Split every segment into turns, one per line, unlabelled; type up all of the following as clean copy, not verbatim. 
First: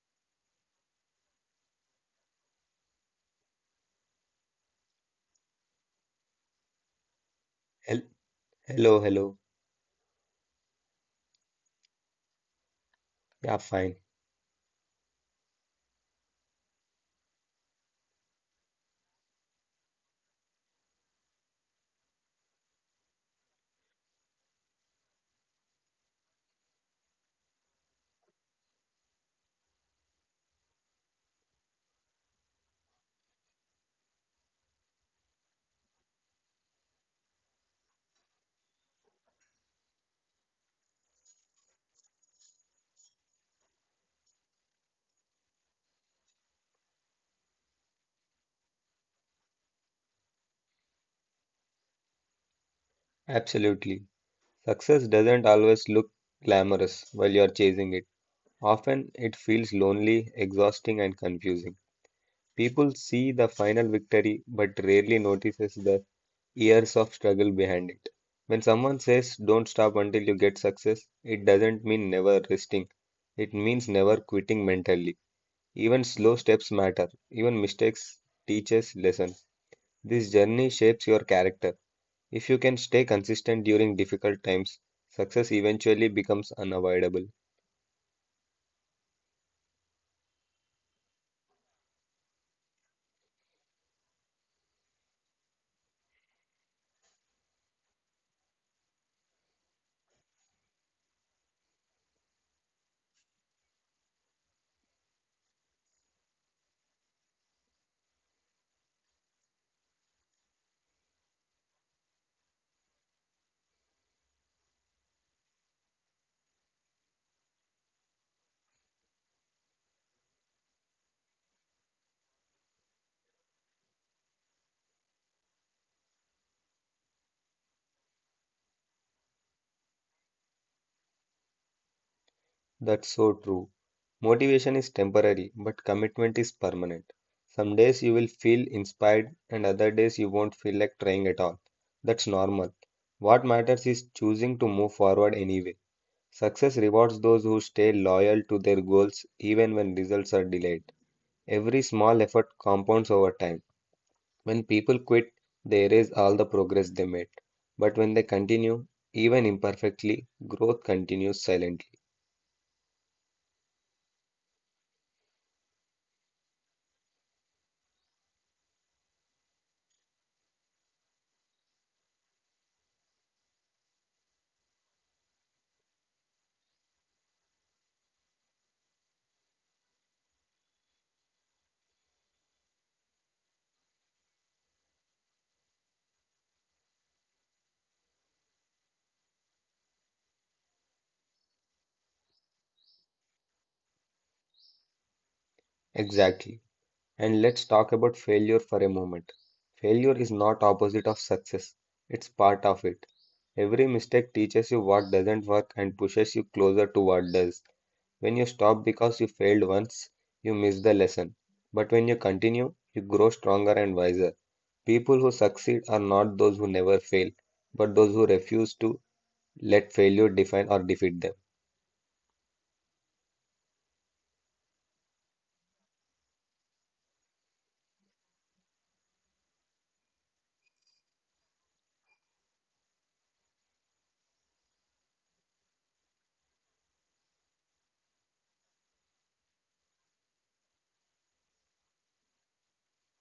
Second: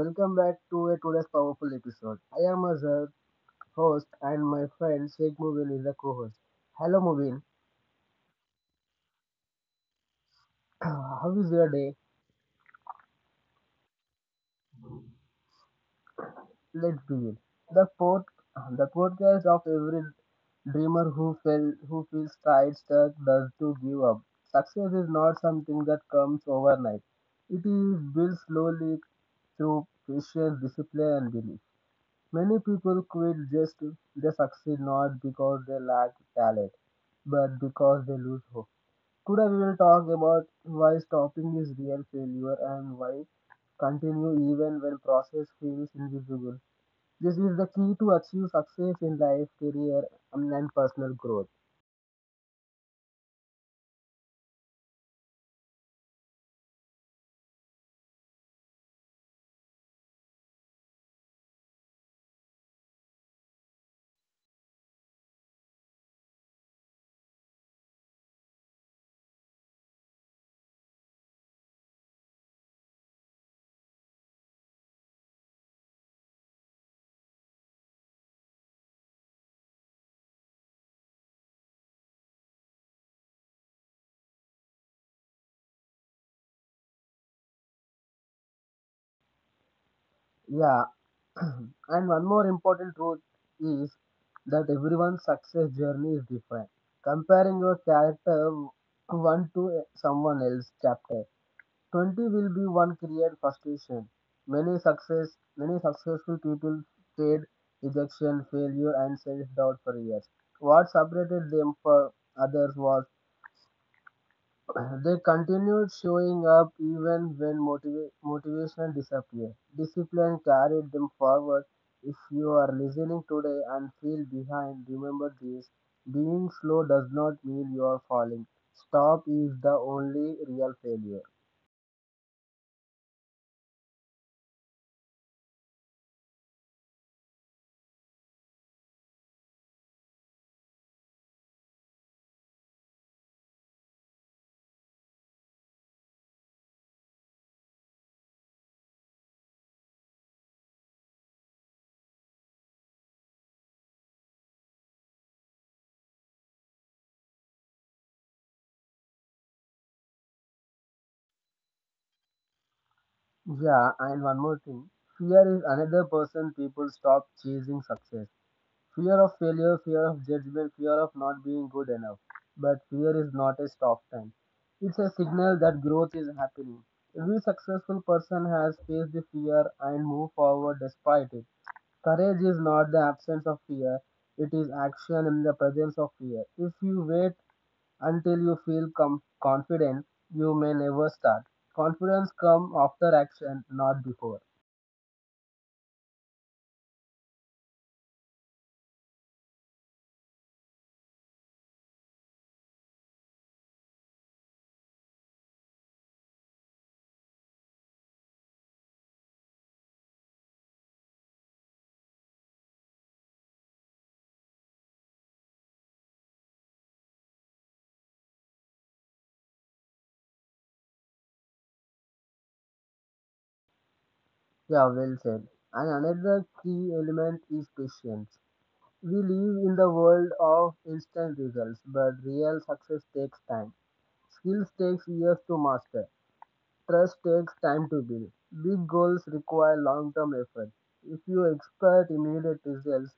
welcome back to a today's powerful episode. I am Azhar, host, and my friend Sheikh Mubin is the co-host. Hello Mubin,
Hel- Hello, hello.
how is your day?
Yeah, fine.
Let's begin. The pod, the podcast of every dreamer who fell, who feels tired, stuck, does to give up. Success is not something that comes overnight. It is built slowly through patience, discipline, and belief. Many people quit just to they succeed not because they lack talent but because they lose hope. Today we will talk about why stopping is real failure and why continue even when process feels invisible. This is the key to achieve success in life, career, and personal growth.
Absolutely. Success doesn't always look glamorous while you're chasing it. Often it feels lonely, exhausting, and confusing. People see the final victory but rarely notices the years of struggle behind it. When someone says don't stop until you get success, it doesn't mean never resting. It means never quitting mentally. Even slow steps matter. Even mistakes teach us lessons. This journey shapes your character. If you can stay consistent during difficult times, success eventually becomes unavoidable.
Yeah, and one more important truth is that everyone's success journey is different. Comparing your character one to someone else's chapter 20 will be one career frustration. Many successful people faced rejection, failure, and self-doubt for years. What separated them from others was they continued showing up even when motivation disappeared. Discipline carried them forward. If you are listening today and feel behind, remember this: being slow does not mean you are falling. Stop is the only real failure.
That's so true. Motivation is temporary, but commitment is permanent. Some days you will feel inspired, and other days you won't feel like trying at all. That's normal. What matters is choosing to move forward anyway. Success rewards those who stay loyal to their goals even when results are delayed. Every small effort compounds over time. When people quit, they erase all the progress they made. But when they continue, even imperfectly, growth continues silently.
Yeah, and one more thing. Fear is another person people stop chasing success. Fear of failure, fear of judgment, fear of not being good enough. But fear is not a stop sign. It's a signal that growth is happening. Every successful person has faced the fear and moved forward despite it. Courage is not the absence of fear, it is action in the presence of fear. If you wait until you feel confident, you may never start. Confidence comes after action, not before.
Exactly. And let's talk about failure for a moment. Failure is not opposite of success. It's part of it. Every mistake teaches you what doesn't work and pushes you closer to what does. When you stop because you failed once, you miss the lesson. But when you continue, you grow stronger and wiser. People who succeed are not those who never fail, but those who refuse to let failure define or defeat them.
Yeah, well said. And another key element is patience. We live in the world of instant results, but real success takes time. Skills takes years to master. Trust takes time to build. Big goals require long-term effort. If you expect immediate results,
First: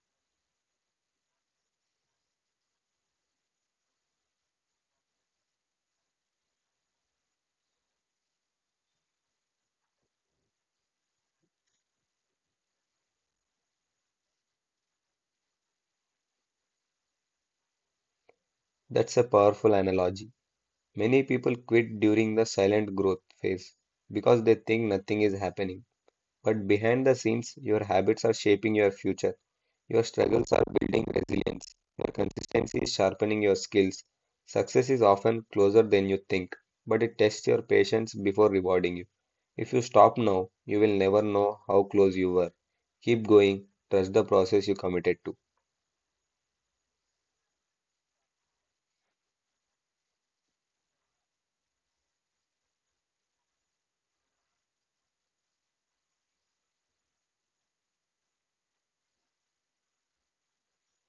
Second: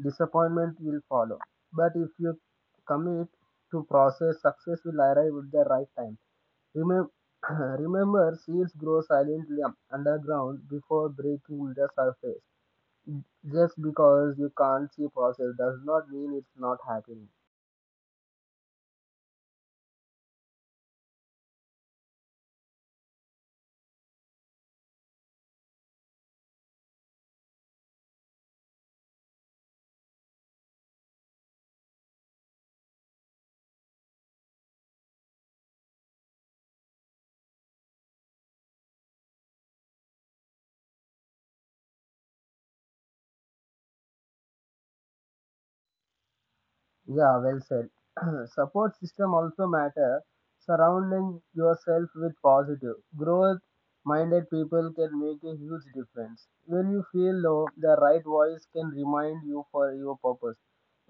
disappointment will follow. But if you commit to process, success will arrive at the right time. Remem- Remember, seeds grow silently underground before breaking the surface. Just because you can't see process does not mean it's not happening.
That's a powerful analogy. Many people quit during the silent growth phase because they think nothing is happening. But behind the scenes, your habits are shaping your future. Your struggles are building resilience. Your consistency is sharpening your skills. Success is often closer than you think, but it tests your patience before rewarding you. If you stop now, you will never know how close you were. Keep going, trust the process you committed to.
Yeah, well said. Support system also matter. Surrounding yourself with positive, growth-minded people can make a huge difference. When you feel low, the right voice can remind you for your purpose.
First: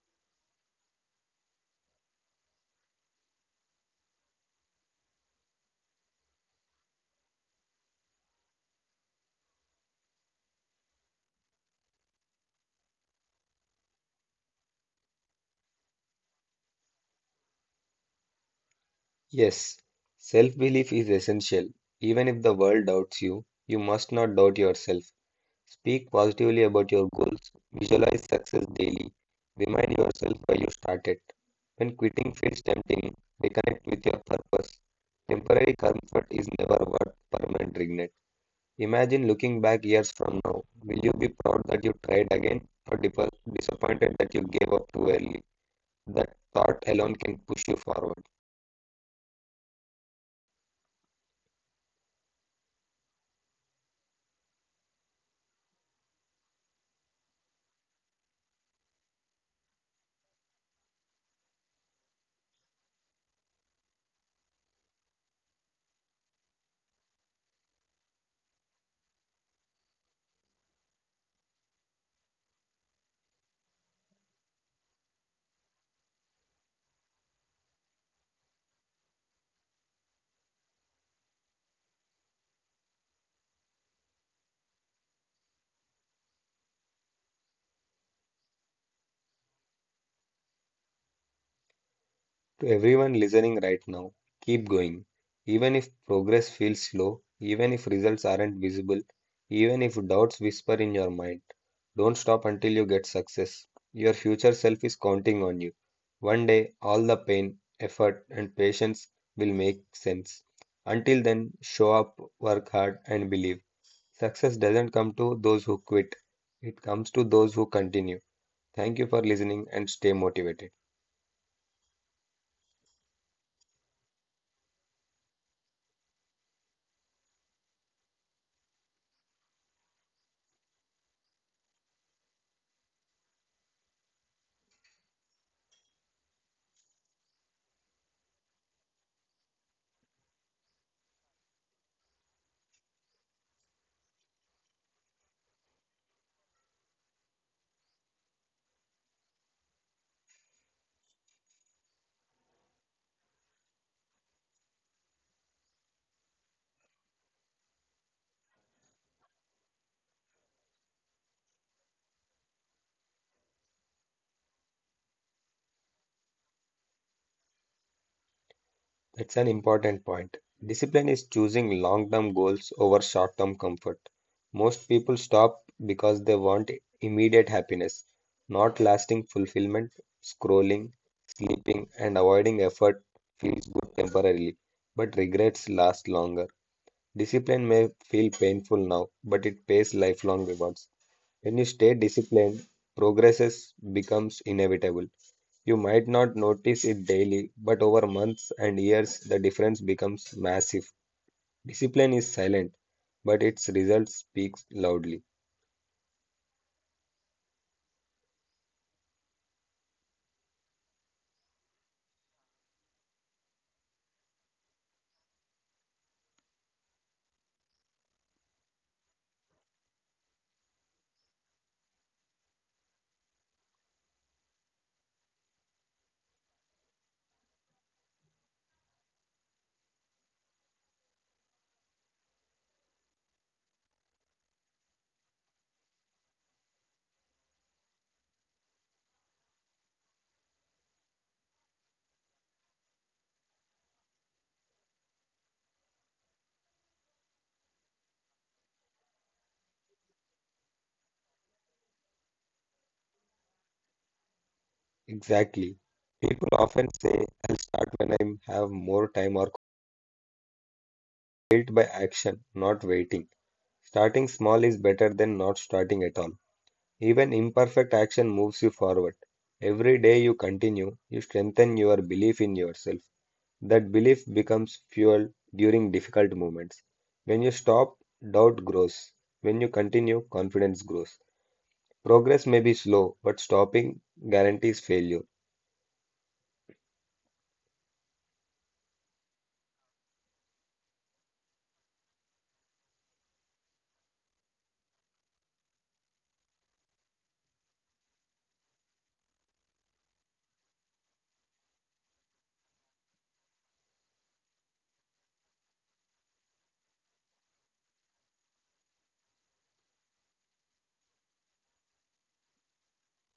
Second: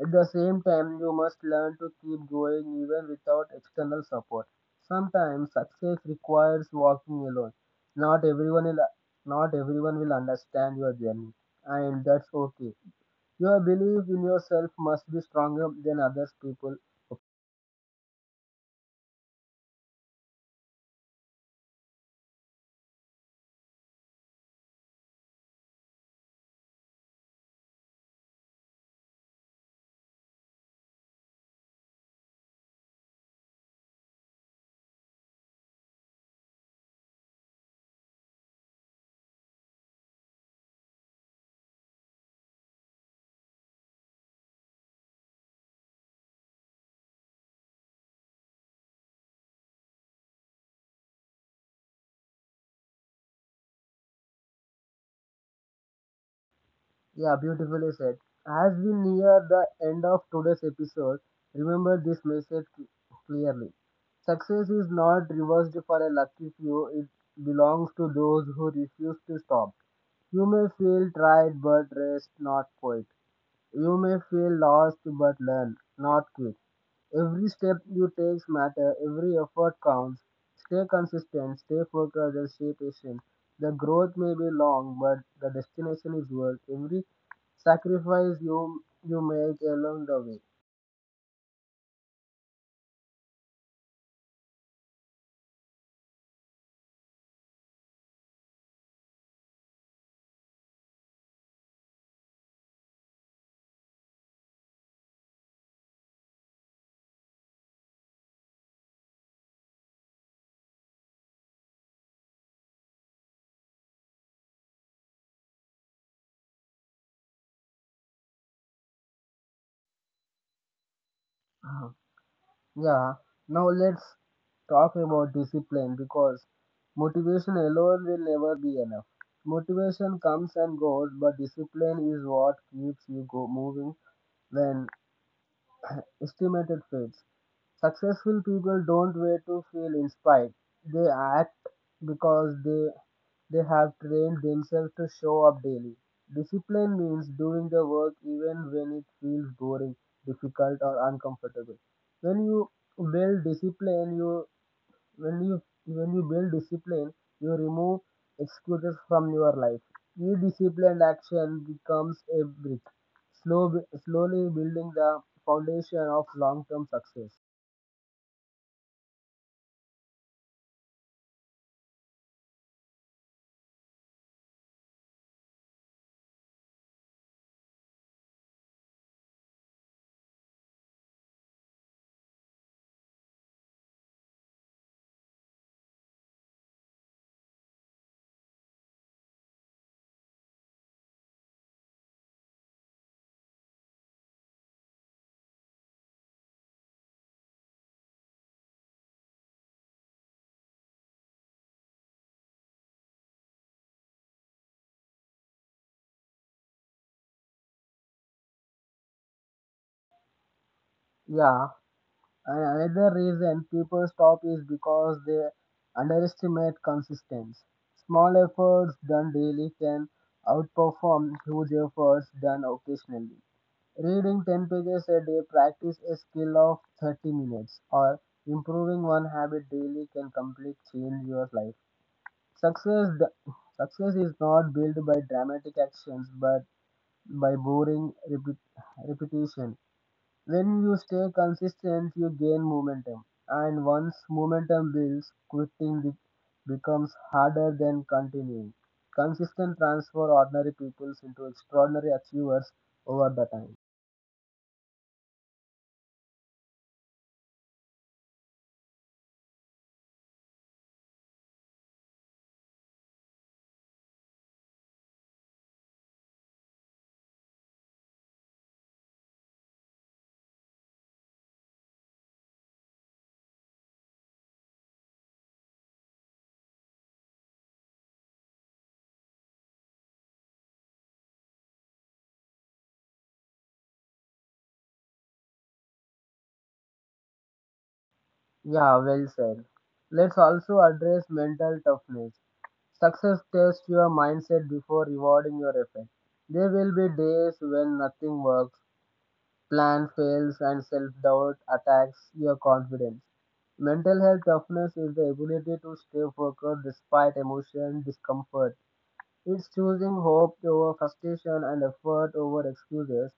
At the same time, you must learn to keep going even without external support. Sometimes success requires walking alone. Not everyone will, not everyone will understand your journey, and that's okay. Your belief in yourself must be stronger than others people. Okay.
Yes, self-belief is essential. Even if the world doubts you, you must not doubt yourself. Speak positively about your goals. Visualize success daily. Remind yourself why you started. When quitting feels tempting, reconnect with your purpose. Temporary comfort is never worth permanent regret. Imagine looking back years from now. Will you be proud that you tried again or disappointed that you gave up too early? That thought alone can push you forward.
Yeah, beautifully said. As we near the end of today's episode, remember this message clearly. Success is not reserved for a lucky few, it belongs to those who refuse to stop. You may feel tired, but rest not quit. You may feel lost but learn, not quit. Every step you take matters. Every effort counts. Stay consistent, stay focused and stay patient. The growth may be long but the destination is worth every sacrifice you make along the way.
To everyone listening right now, keep going. Even if progress feels slow, even if results aren't visible, even if doubts whisper in your mind, don't stop until you get success. Your future self is counting on you. One day, all the pain, effort, and patience will make sense. Until then, show up, work hard, and believe. Success doesn't come to those who quit, it comes to those who continue. Thank you for listening and stay motivated.
Mhm. Yeah. Now let's talk about discipline because motivation alone will never be enough. Motivation comes and goes, but discipline is what keeps you go moving when estimated traits. Successful people don't wait to feel inspired. They act because they have trained themselves to show up daily. Discipline means doing the work even when it feels boring, difficult, or uncomfortable. When you build discipline, you when you when you build discipline, you remove excuses from your life. Each disciplined action becomes a brick, slow, slowly building the foundation of long term success.
That's an important point. Discipline is choosing long term goals over short term comfort. Most people stop because they want immediate happiness, not lasting fulfillment. Scrolling, sleeping, and avoiding effort feels good temporarily, but regrets last longer. Discipline may feel painful now, but it pays lifelong rewards. When you stay disciplined, progress becomes inevitable. You might not notice it daily, but over months and years, the difference becomes massive. Discipline is silent, but its results speak loudly.
Yeah, and another reason people stop is because they underestimate consistency. Small efforts done daily can outperform huge efforts done occasionally. Reading 10 pages a day, practice a skill of 30 minutes, or improving one habit daily can completely change your life. Success, success is not built by dramatic actions but by repetition. When you stay consistent, you gain momentum, and once momentum builds, quitting becomes harder than continuing. Consistent transfer ordinary peoples into extraordinary achievers over the time.
Exactly. People often say, I'll start when I have more time, or built by action, not waiting. Starting small is better than not starting at all. Even imperfect action moves you forward. Every day you continue, you strengthen your belief in yourself. That belief becomes fuel during difficult moments. When you stop, doubt grows. When you continue, confidence grows. Progress may be slow, but stopping guarantees failure.
Yeah, well said. Let's also address mental toughness. Success tests your mindset before rewarding your effort. There will be days when nothing works, plan fails, and self doubt attacks your confidence. Mental health toughness is the ability to stay focused despite emotion discomfort. It's choosing hope over frustration and effort over excuses.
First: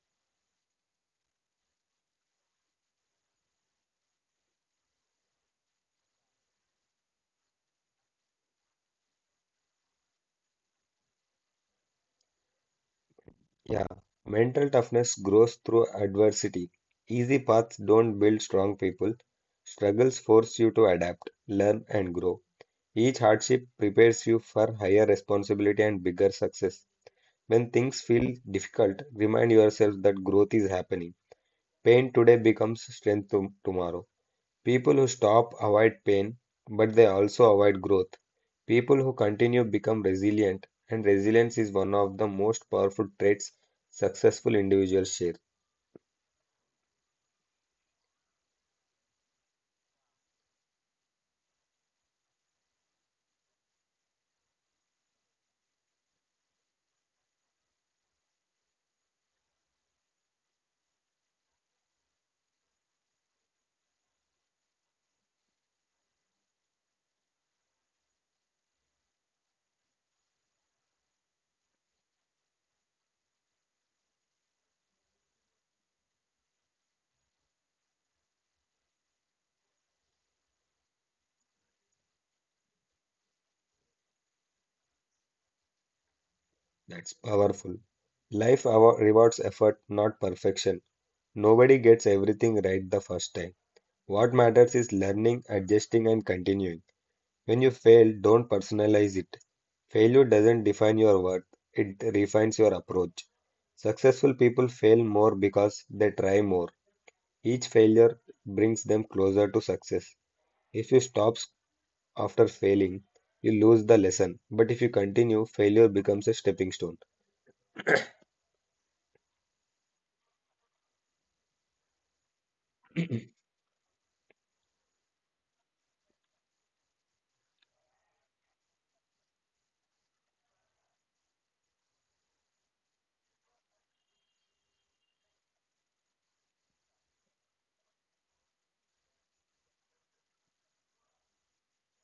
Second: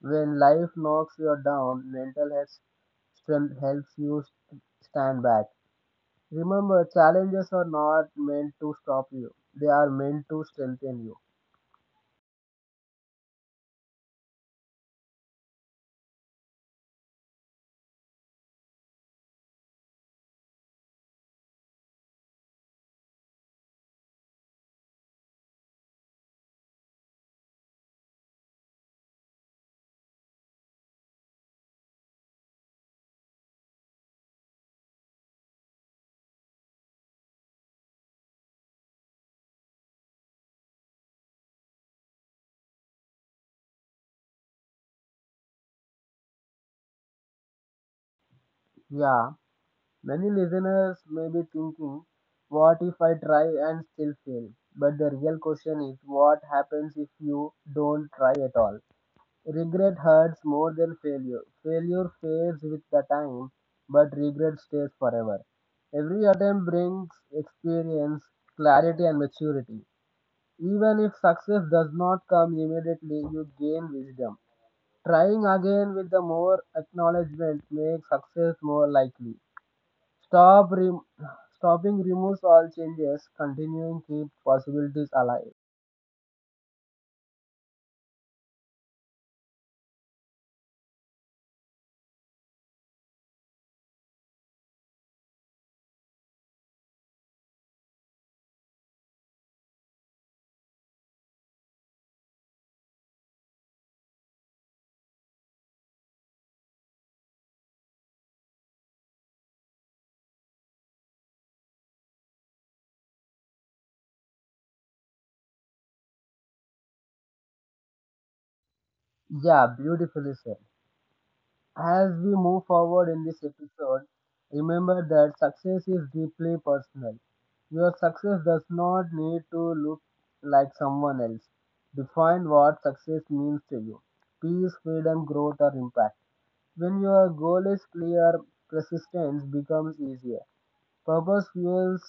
When life knocks you down, mental health strength helps you stand back. Remember, challenges are not meant to stop you, they are meant to strengthen you.
Yeah. Mental toughness grows through adversity. Easy paths don't build strong people. Struggles force you to adapt, learn, and grow. Each hardship prepares you for higher responsibility and bigger success. When things feel difficult, remind yourself that growth is happening. Pain today becomes strength tomorrow. People who stop avoid pain, but they also avoid growth. People who continue become resilient, and resilience is one of the most powerful traits successful individuals share.
Yeah, many listeners may be thinking, what if I try and still fail? But the real question is, what happens if you don't try at all? Regret hurts more than failure. Failure fades with the time, but regret stays forever. Every attempt brings experience, clarity, and maturity. Even if success does not come immediately, you gain wisdom. Trying again with the more acknowledgement makes success more likely. Stop rem- stopping removes all changes, continuing keeps possibilities alive.
That's powerful. Life rewards effort, not perfection. Nobody gets everything right the first time. What matters is learning, adjusting, and continuing. When you fail, don't personalize it. Failure doesn't define your worth, it refines your approach. Successful people fail more because they try more. Each failure brings them closer to success. If you stop after failing, you lose the lesson. But if you continue, failure becomes a stepping stone.
Yeah, beautifully said. As we move forward in this episode, remember that success is deeply personal. Your success does not need to look like someone else. Define what success means to you: peace, freedom, growth, or impact. When your goal is clear, persistence becomes easier. Purpose fuels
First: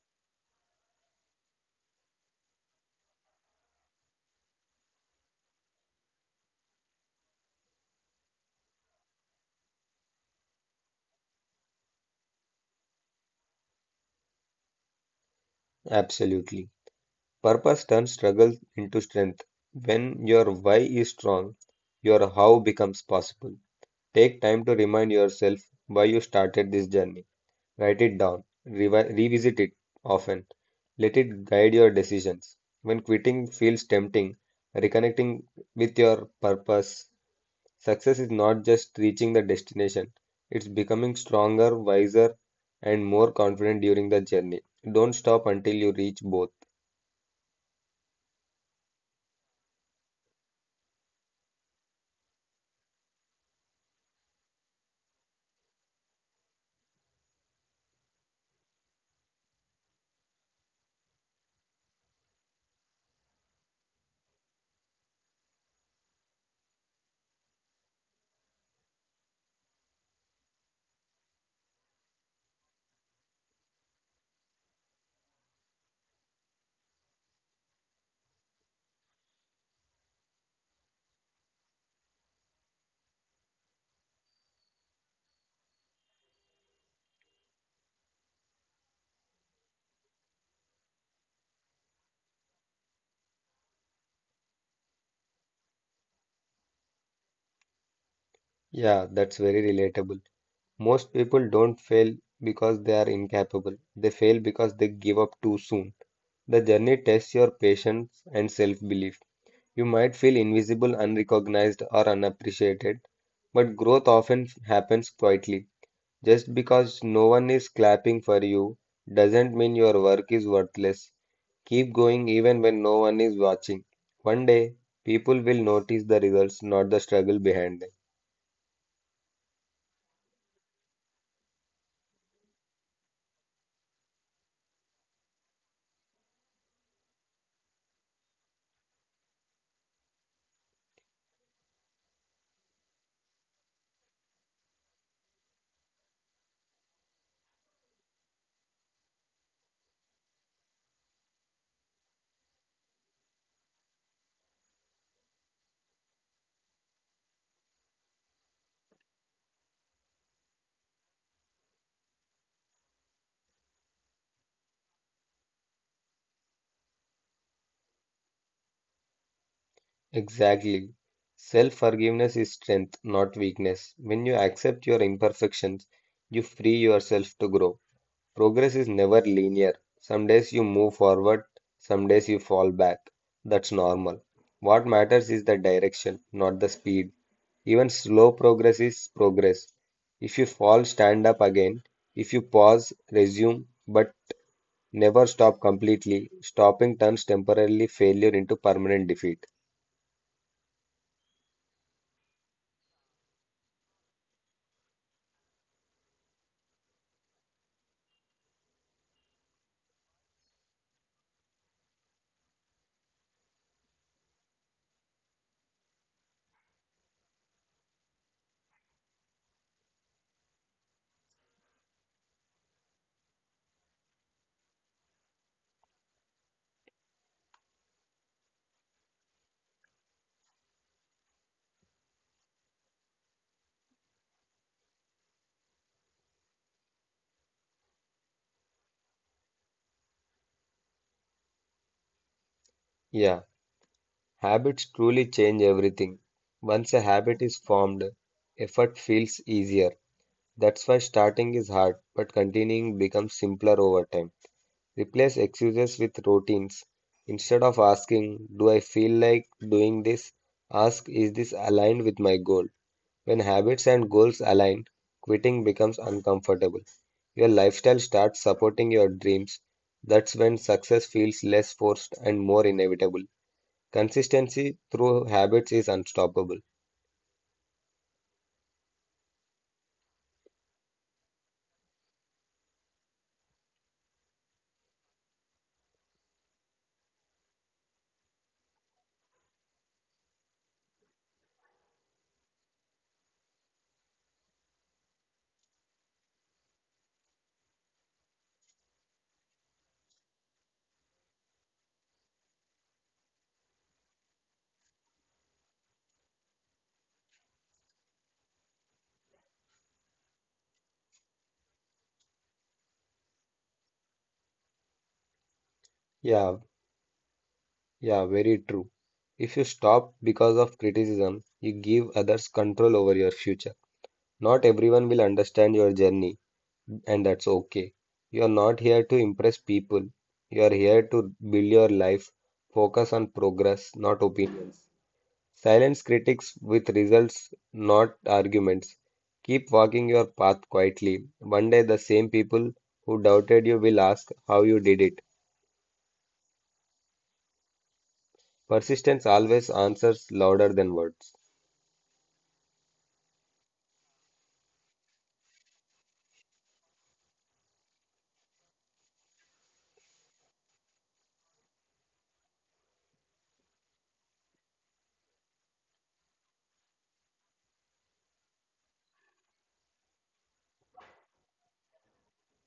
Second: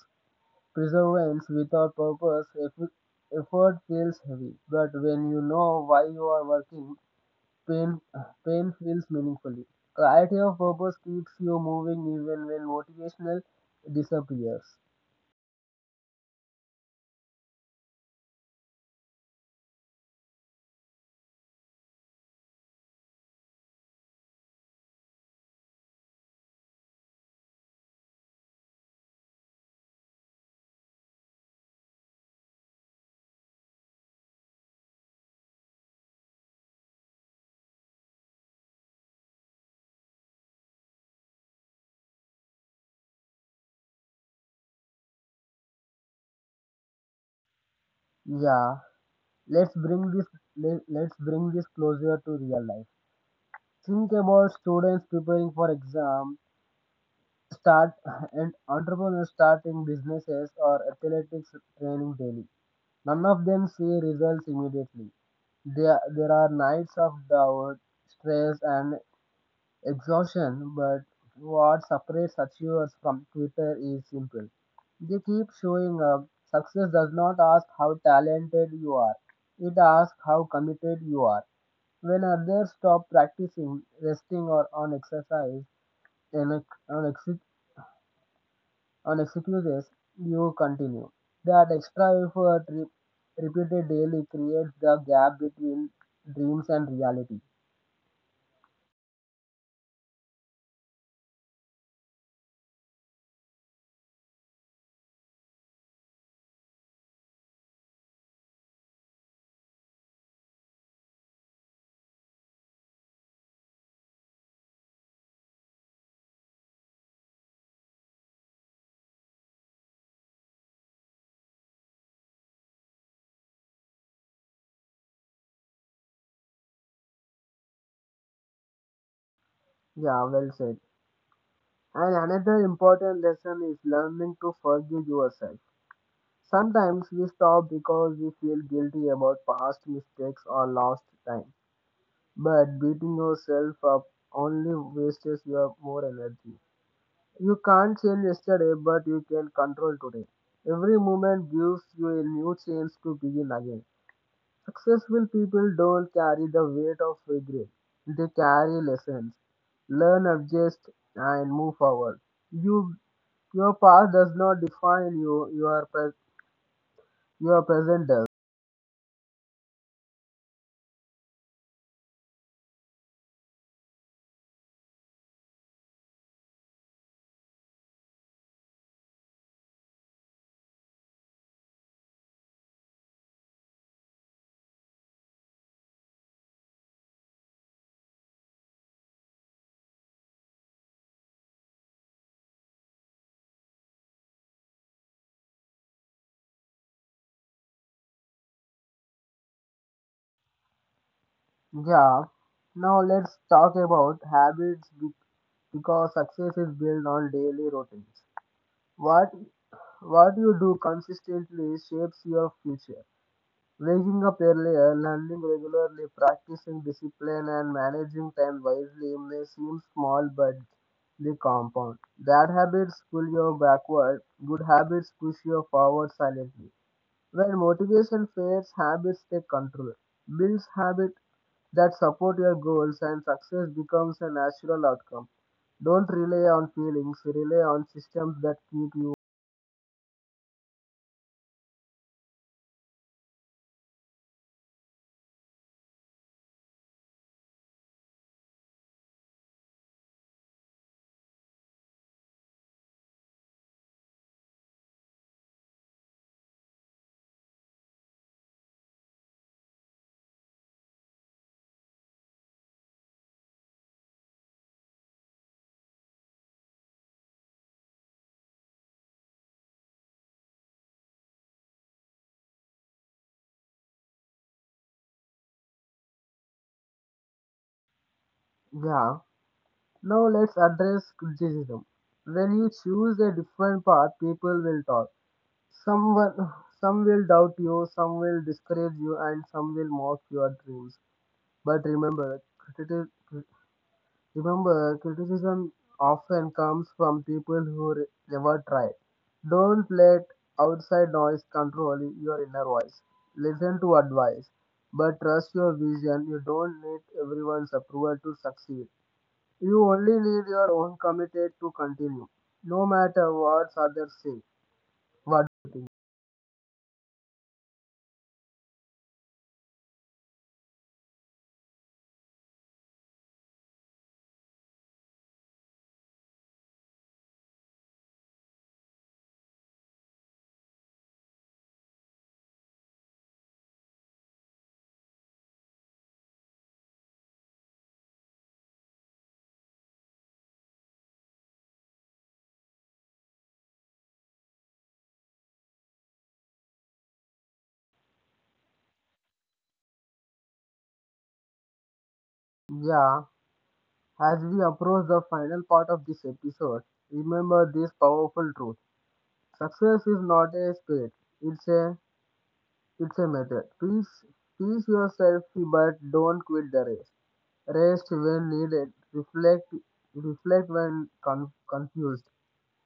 perseverance. Without purpose, effort feels heavy. But when you know why you are working, pain, pain feels meaningfully. Clarity of purpose keeps you moving even when motivational disappears.
Absolutely. Purpose turns struggle into strength. When your why is strong, your how becomes possible. Take time to remind yourself why you started this journey. Write it down, revisit it often. Let it guide your decisions. When quitting feels tempting, reconnecting with your purpose. Success is not just reaching the destination, it's becoming stronger, wiser, and more confident during the journey. Don't stop until you reach both.
Yeah, let's bring this let's bring this closer to real life. Think about students preparing for exam start and entrepreneurs starting businesses or athletics training daily. None of them see results immediately. There are nights of doubt, stress, and exhaustion, but what separates achievers from Twitter is simple. They keep showing up. Success does not ask how talented you are, it asks how committed you are. When others stop practicing, resting, or on exercise, an and excuses, you continue. That extra effort repeated daily creates the gap between dreams and reality.
Yeah, that's very relatable. Most people don't fail because they are incapable, they fail because they give up too soon. The journey tests your patience and self-belief. You might feel invisible, unrecognized, or unappreciated, but growth often happens quietly. Just because no one is clapping for you doesn't mean your work is worthless. Keep going even when no one is watching. One day, people will notice the results, not the struggle behind them.
Yeah, well said. And another important lesson is learning to forgive yourself. Sometimes we stop because we feel guilty about past mistakes or lost time. But beating yourself up only wastes your more energy. You can't change yesterday, but you can control today. Every moment gives you a new chance to begin again. Successful people don't carry the weight of regret, they carry lessons. Learn, adjust, and move forward. You, your past does not define you, your present does.
Exactly. Self forgiveness is strength, not weakness. When you accept your imperfections, you free yourself to grow. Progress is never linear. Some days you move forward, some days you fall back. That's normal. What matters is the direction, not the speed. Even slow progress is progress. If you fall, stand up again. If you pause, resume, but never stop completely. Stopping turns temporarily failure into permanent defeat.
Yeah, now let's talk about habits because success is built on daily routines. What what you do consistently shapes your future. Waking up early, learning regularly, practicing discipline, and managing time wisely may seem small, but they compound. Bad habits pull you backward, good habits push you forward silently. When motivation fades, habits take control. Build habits that support your goals, and success becomes a natural outcome. Don't rely on feelings, rely on systems that keep you.
Yeah, habits truly change everything. Once a habit is formed, effort feels easier. That's why starting is hard, but continuing becomes simpler over time. Replace excuses with routines. Instead of asking, do I feel like doing this? Ask, is this aligned with my goal? When habits and goals align, quitting becomes uncomfortable. Your lifestyle starts supporting your dreams. That's when success feels less forced and more inevitable. Consistency through habits is unstoppable.
Yeah. Now let's address criticism. When you choose a different path, people will talk. Someone, some will doubt you, some will discourage you, and some will mock your dreams. But remember, criticism often comes from people who never tried. Don't let outside noise control your inner voice. Listen to advice, but trust your vision. You don't need everyone's approval to succeed. You only need your own committed to continue, no matter what others say. What?
Yeah, yeah, very true. If you stop because of criticism, you give others control over your future. Not everyone will understand your journey, and that's okay. You are not here to impress people. You are here to build your life. Focus on progress, not opinions. Silence critics with results, not arguments. Keep walking your path quietly. One day, the same people who doubted you will ask how you did it. Persistence always answers louder than words.
Yeah, as we approach the final part of this episode, remember this powerful truth. Success is not a state, it's a it's a method. Please teach yourself but don't quit the race. Rest when needed, reflect when confused,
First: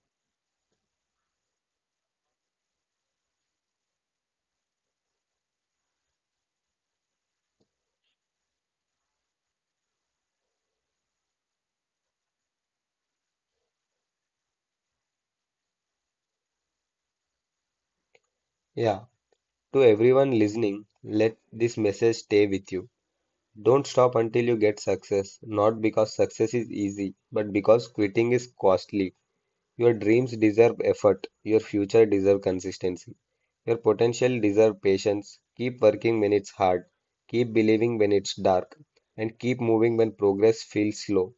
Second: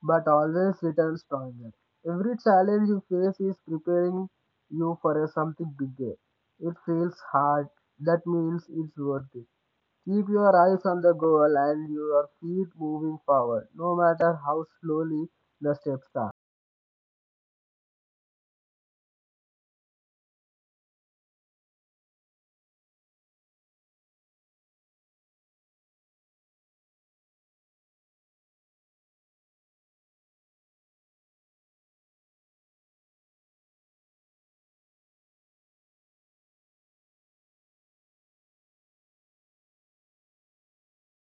but always return stronger. Every challenge you face is preparing you for a something bigger. It feels hard, that means it's worth it. Keep your eyes on the goal and your feet moving forward, no matter how slowly the steps are.
Yeah. To everyone listening, let this message stay with you. Don't stop until you get success, not because success is easy, but because quitting is costly. Your dreams deserve effort, your future deserves consistency, your potential deserves patience. Keep working when it's hard, keep believing when it's dark, and keep moving when progress feels slow.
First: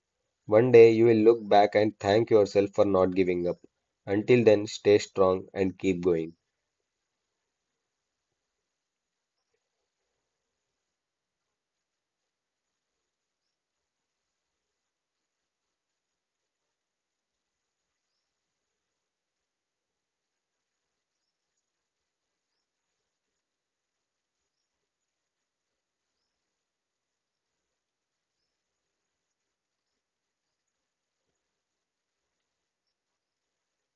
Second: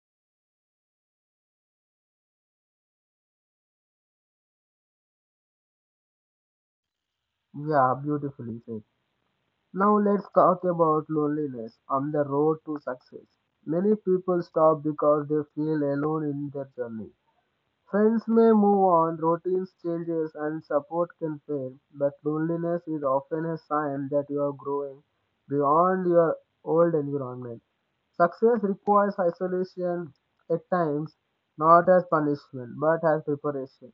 One day you will look back and thank yourself for not giving up. Until then, stay strong and keep going.
Yeah, beautifully said. Now let's talk about loneliness on the road to success. Many people stop because they feel alone in their journey. Friends may move on, routines changes, and support can fail, but loneliness is often a sign that you are growing beyond your old environment. Success requires isolation at times, not as punishment, but as preparation.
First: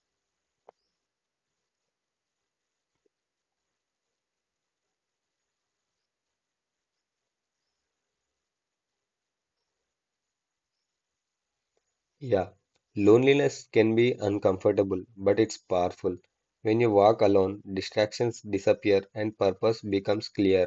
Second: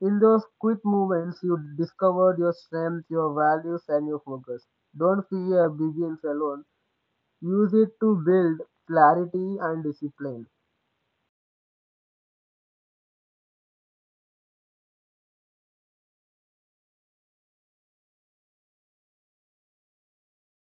In those quick moments, you discover your strength, your values, and your focus. Don't fear begins alone. Use it to build clarity and discipline.
Yeah, loneliness can be uncomfortable, but it's powerful. When you walk alone, distractions disappear and purpose becomes clear.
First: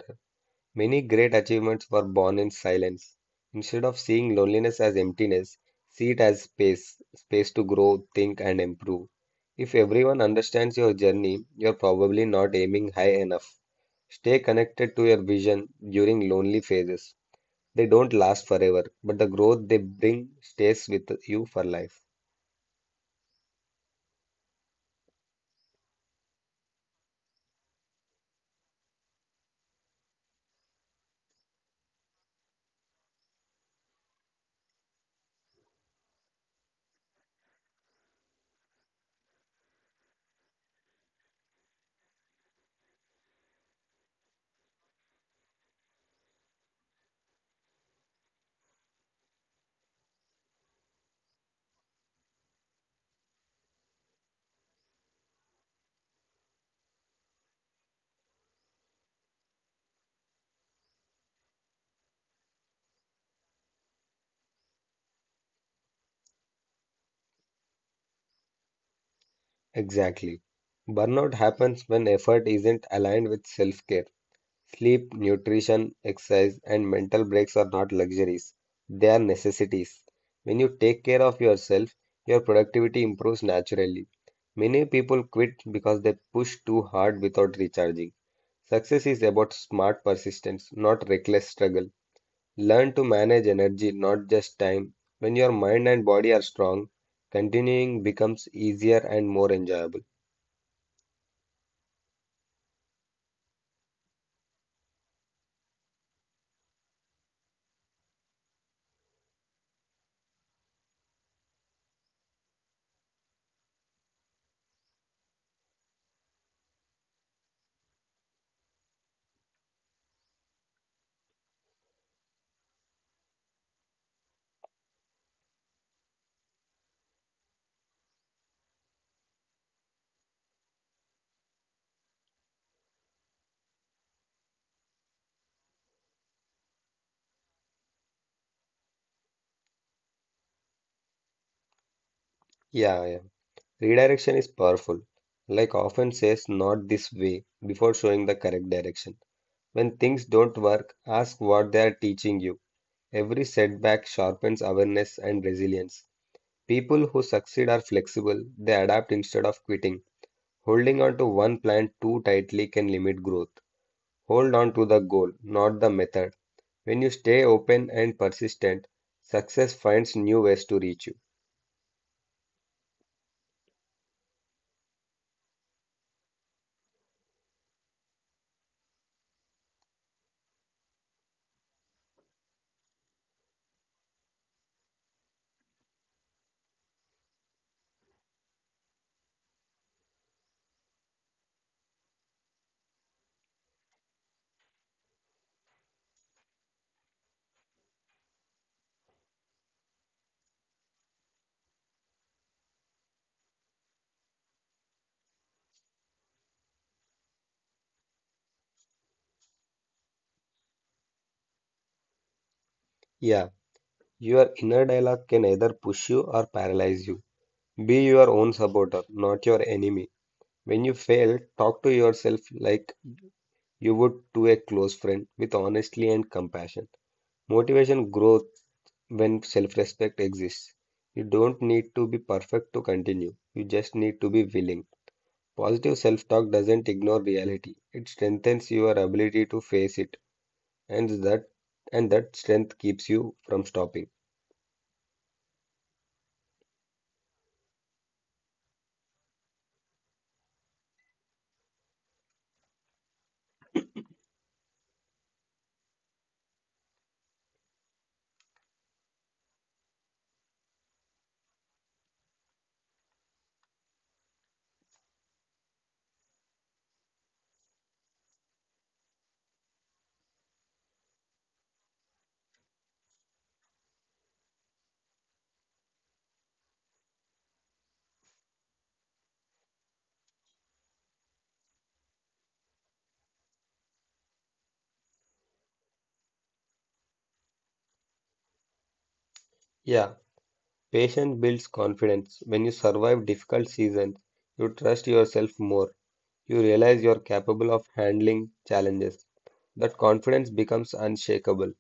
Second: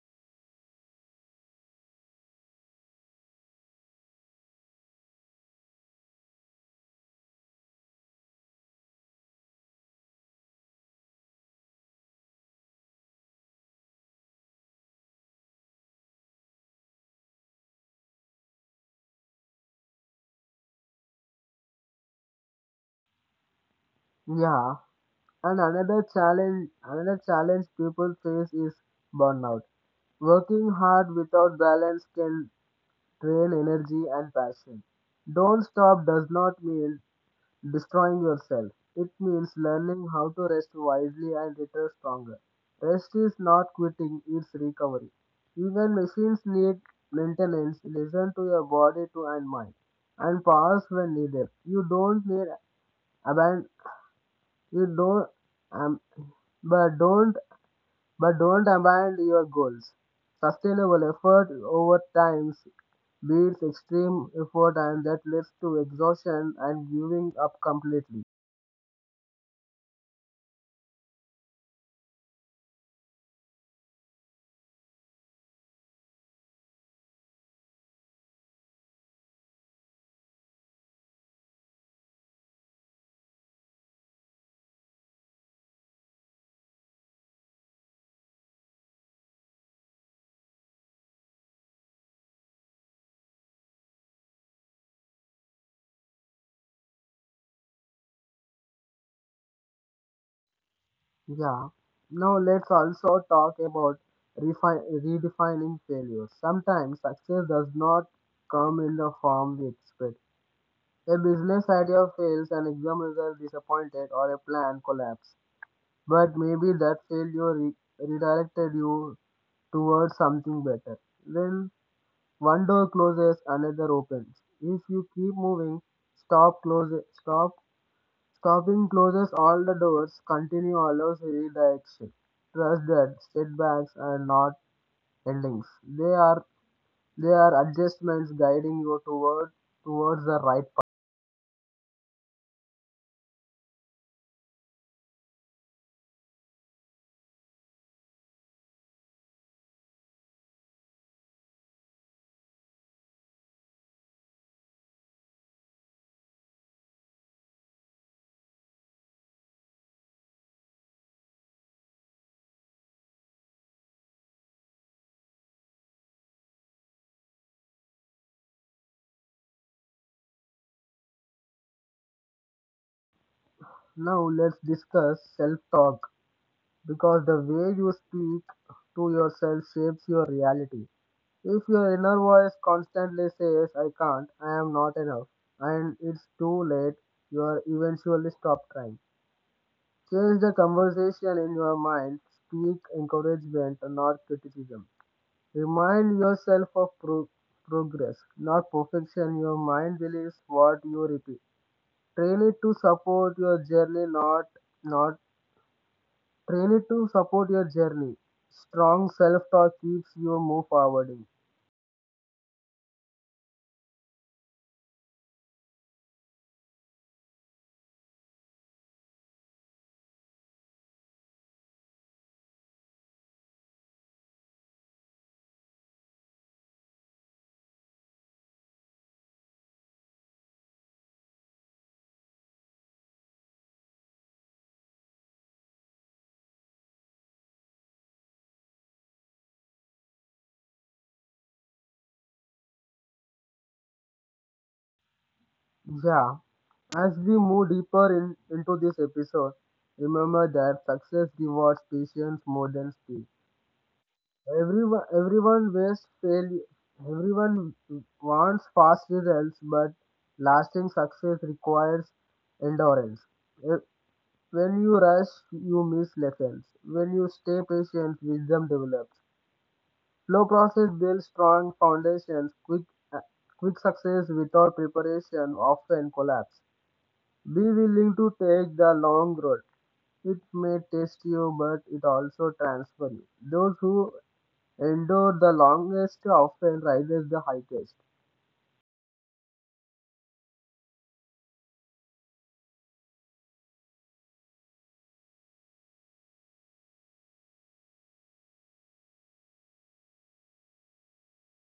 Many great achievements were born in silence. Instead of seeing loneliness as emptiness, see it as space, space to grow, think, and improve. If everyone understands your journey, you're probably not aiming high enough. Stay connected to your vision during lonely phases. They don't last forever, but the growth they bring stays with you for life.
Yeah. And another challenge people face is burnout. Working hard without balance can drain energy and passion. Don't stop does not mean destroying yourself. It means learning how to rest wisely and return stronger. Rest is not quitting, it's recovery. Even machines need maintenance. Listen to your body to and mind and pause when needed. Aban- you don't, um, but don't, but don't abandon your goals. Sustainable effort over time beats extreme effort, and that leads to exhaustion and giving up completely.
Exactly. Burnout happens when effort isn't aligned with self-care. Sleep, nutrition, exercise, and mental breaks are not luxuries. They are necessities. When you take care of yourself, your productivity improves naturally. Many people quit because they push too hard without recharging. Success is about smart persistence, not reckless struggle. Learn to manage energy, not just time. When your mind and body are strong, continuing becomes easier and more enjoyable.
Yeah. Now let's also talk about redefining failure. Sometimes success does not come in the form we expect. A business idea fails, an exam result disappointed, or a plan collapse, but maybe that failure redirected you towards something better. When one door closes, another opens. If you keep moving, stop close stop stopping closes all the doors, continue allows redirection. Trust that setbacks are not endings. They are they are adjustments guiding you towards the right path.
Yeah, yeah. Redirection is powerful. Like often says, not this way, before showing the correct direction. When things don't work, ask what they are teaching you. Every setback sharpens awareness and resilience. People who succeed are flexible, they adapt instead of quitting. Holding on to one plan too tightly can limit growth. Hold on to the goal, not the method. When you stay open and persistent, success finds new ways to reach you.
Now let's discuss self talk, because the way you speak to yourself shapes your reality. If your inner voice constantly says, I can't, I am not enough, and it's too late, you are eventually stop trying. Change the conversation in your mind, speak encouragement, not criticism. Remind yourself of progress, not perfection. Your mind believes what you repeat. Train it to support your journey, not, not, Train it to support your journey. Strong self-talk keeps you move forward.
Yeah, your inner dialogue can either push you or paralyze you. Be your own supporter, not your enemy. When you fail, talk to yourself like you would to a close friend with honesty and compassion. Motivation grows when self respect exists. You don't need to be perfect to continue, you just need to be willing. Positive self talk doesn't ignore reality, it strengthens your ability to face it, and that, and that strength keeps you from stopping.
Yeah, as we move into this episode, remember that success rewards patience more than speed. Everyone waits failure. Everyone wants fast results, but lasting success requires endurance. Eh, When you rush, you miss lessons. When you stay patient, wisdom develops. Slow process builds strong foundations. Eh, Quick success without preparation often collapse. Be willing to take the long road. It may test you, but it also transforms you. Those who endure the longest often rises the highest.
Yeah, patience builds confidence. When you survive difficult seasons, you trust yourself more. You realize you're capable of handling challenges. That confidence becomes unshakable.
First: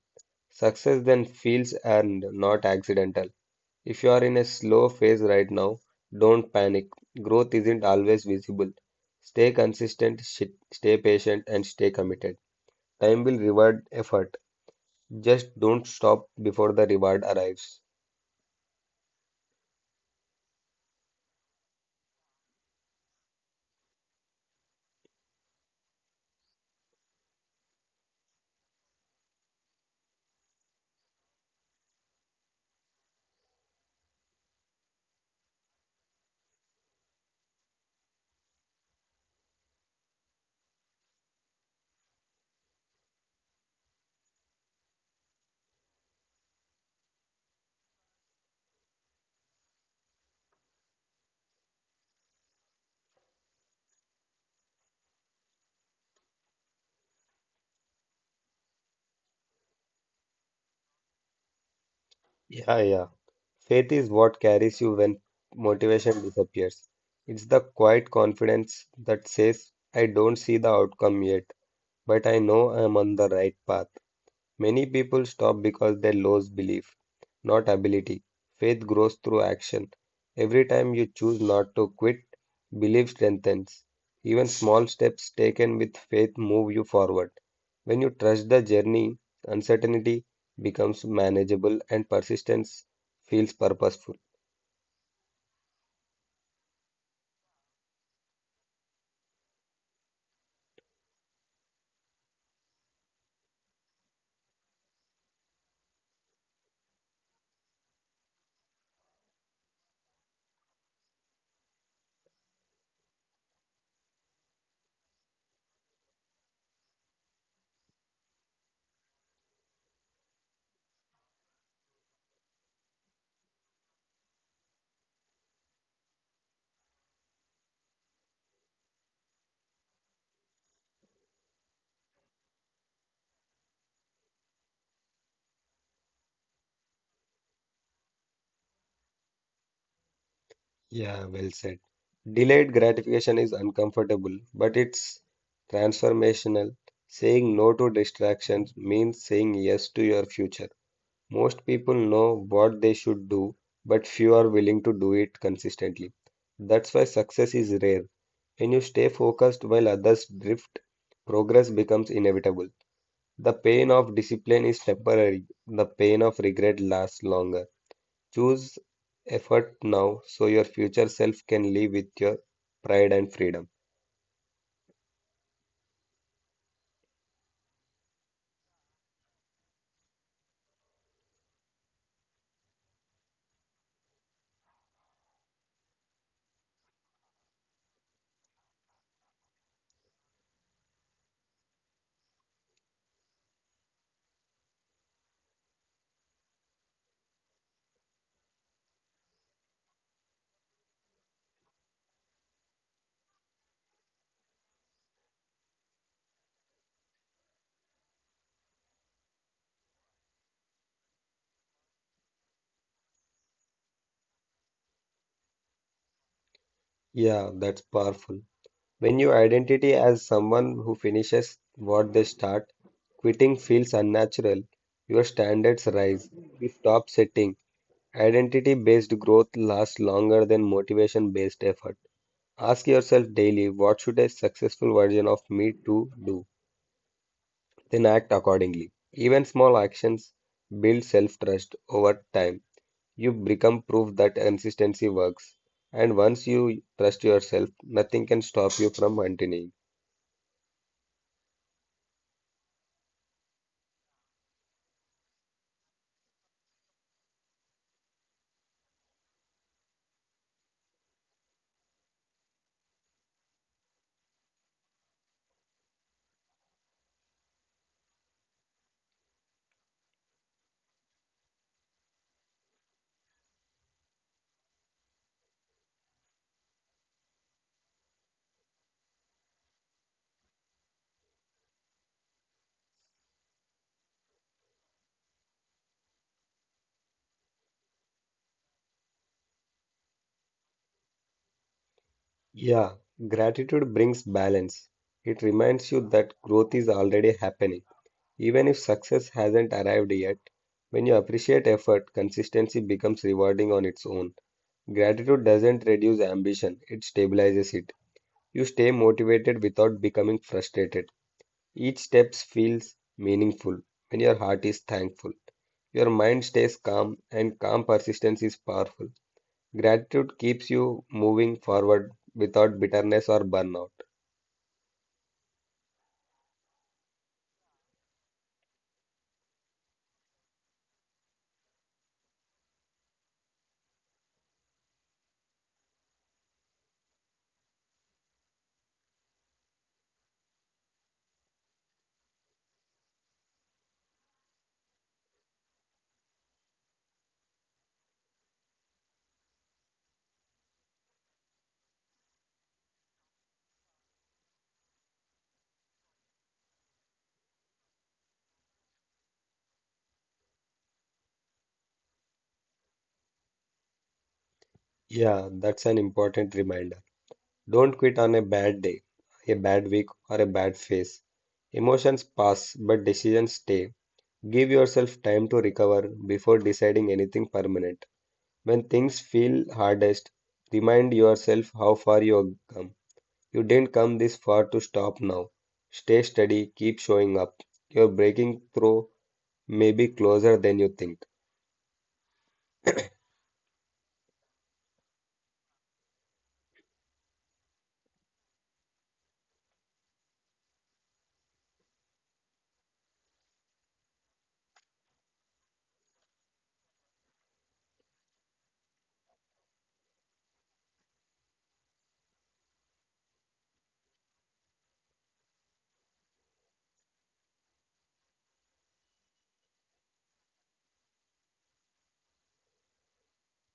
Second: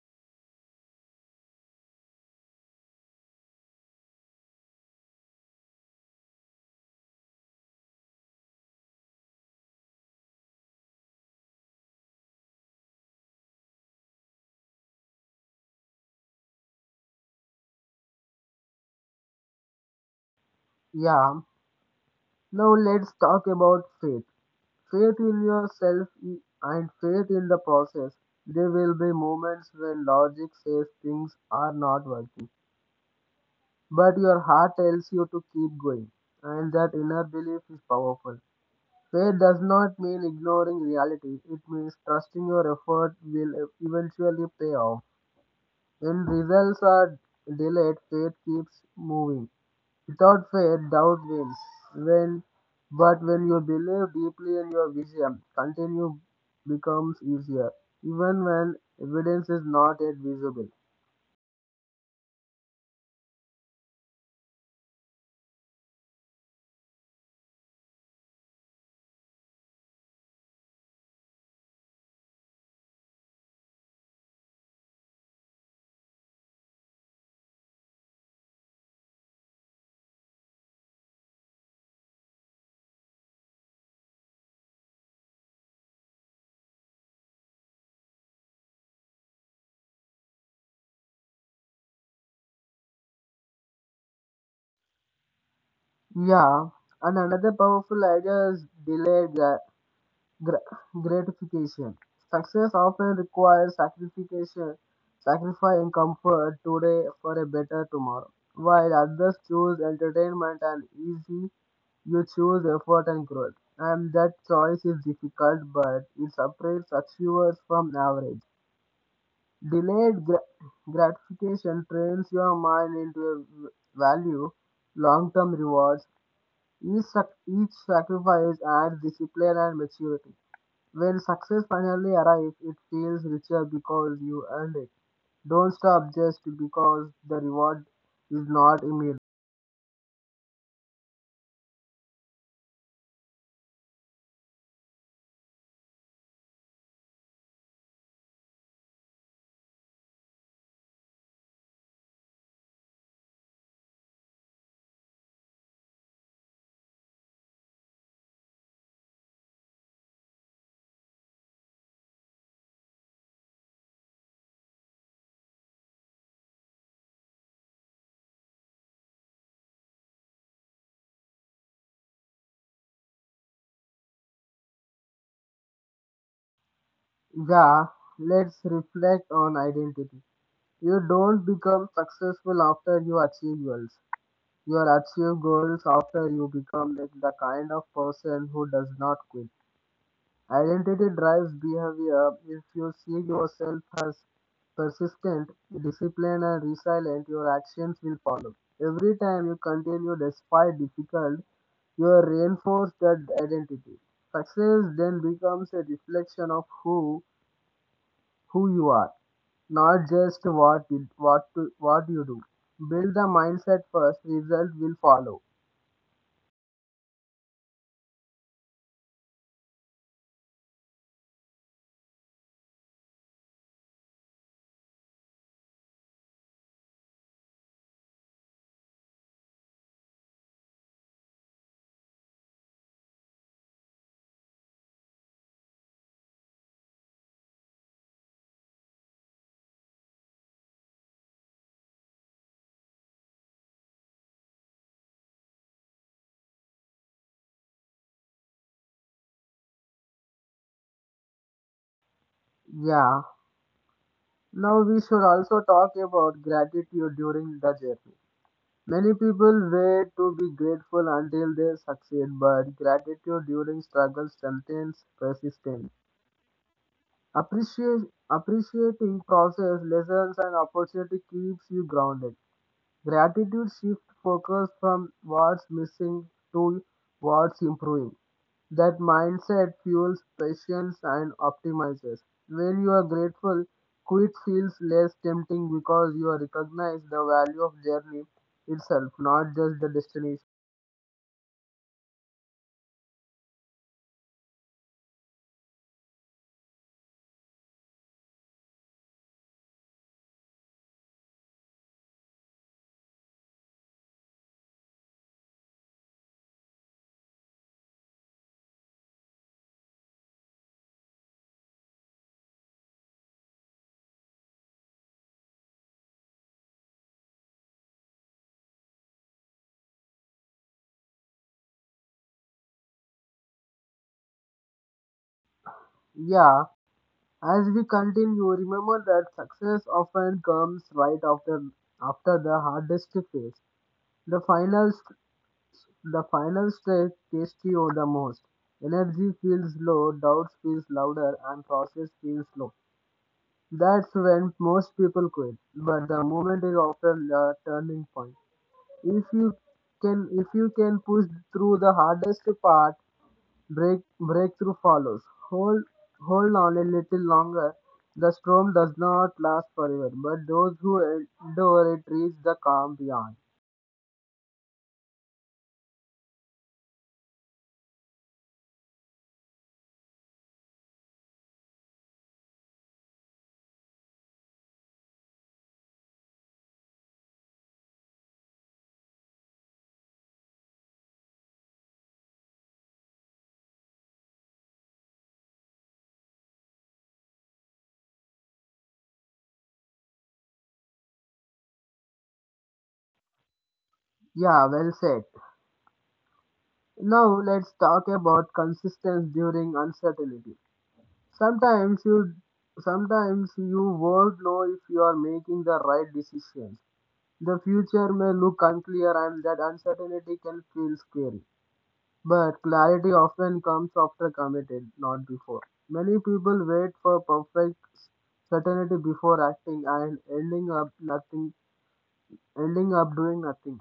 Success then feels earned, not accidental. If you are in a slow phase right now, don't panic. Growth isn't always visible. Stay consistent, stay patient, and stay committed. Time will reward effort. Just don't stop before the reward arrives.
Yeah. Now let's talk about faith. Faith in yourself and faith in the process. There will be moments when logic says things are not working, but your heart tells you to keep going, and that inner belief is powerful. Faith does not mean ignoring reality, it means trusting your effort will eventually pay off. When results are delayed, faith keeps moving. Without faith, doubt wins. When, but when you believe deeply in your vision, continue becomes easier, even when evidence is not yet visible.
Yeah, yeah. Faith is what carries you when motivation disappears. It's the quiet confidence that says, I don't see the outcome yet, but I know I'm on the right path. Many people stop because they lose belief, not ability. Faith grows through action. Every time you choose not to quit, belief strengthens. Even small steps taken with faith move you forward. When you trust the journey, uncertainty becomes manageable and persistence feels purposeful.
Yeah, and another powerful idea is delayed Gra- gratification. Success often requires sacrificing comfort today for a better tomorrow. While others choose entertainment and easy, you choose effort and growth. And that choice is difficult, but it separates achievers from average. Delayed gratification trains your mind into value long-term rewards. Each sacrifice adds discipline and maturity. When success finally arrives, it feels richer because you earned it. Don't stop just because the reward is not immediate.
Yeah, well said. Delayed gratification is uncomfortable, but it's transformational. Saying no to distractions means saying yes to your future. Most people know what they should do, but few are willing to do it consistently. That's why success is rare. When you stay focused while others drift, progress becomes inevitable. The pain of discipline is temporary, the pain of regret lasts longer. Choose effort now so your future self can live with your pride and freedom.
Yeah, let's reflect on identity. You don't become successful after you achieve goals. You achieve goals after you become the kind of person who does not quit. Identity drives behavior. If you see yourself as persistent, disciplined, and resilient, your actions will follow. Every time you continue despite difficult, you reinforce that identity. Success then becomes a reflection of who you are, not just what you do. Build the mindset first, result will follow.
Yeah, that's powerful. When you identity as someone who finishes what they start, quitting feels unnatural. Your standards rise. You stop setting. Identity-based growth lasts longer than motivation-based effort. Ask yourself daily, what should a successful version of me to do? Then act accordingly. Even small actions build self-trust over time. You become proof that consistency works. And once you trust yourself, nothing can stop you from continuing.
Yeah. Now we should also talk about gratitude during the journey. Many people wait to be grateful until they succeed, but gratitude during struggle strengthens persistence. Appreciate, appreciating process, lessons, and opportunity keeps you grounded. Gratitude attitude shift focus from what's missing to what's improving. That mindset fuels patience and optimizes. When you are grateful, quit feels less tempting because you recognize the value of journey itself, not just the destination.
Yeah, gratitude brings balance. It reminds you that growth is already happening. Even if success hasn't arrived yet, when you appreciate effort, consistency becomes rewarding on its own. Gratitude doesn't reduce ambition, it stabilizes it. You stay motivated without becoming frustrated. Each step feels meaningful when your heart is thankful. Your mind stays calm, and calm persistence is powerful. Gratitude keeps you moving forward without bitterness or burnout.
Yeah, as we continue, remember that success often comes right after the hardest phase. The final st- the final stretch tests you the most. Energy feels low, doubts feels louder, and process feels slow. That's when most people quit. But the moment is often the turning point. If you if you can push through the hardest part, breakthrough follows. Hold, Hold on a little longer. The storm does not last forever, but those who endure it reach the calm beyond.
Yeah, that's an important reminder. Don't quit on a bad day, a bad week, or a bad phase. Emotions pass, but decisions stay. Give yourself time to recover before deciding anything permanent. When things feel hardest, remind yourself how far you have come. You didn't come this far to stop now. Stay steady, keep showing up. Your breaking through may be closer than you think.
Yeah, well said. Now let's talk about consistency during uncertainty. Sometimes you, Sometimes you won't know if you are making the right decisions. The future may look unclear, and that uncertainty can feel scary. But clarity often comes after committed, not before. Many people wait for perfect certainty before acting and ending up nothing ending up doing nothing.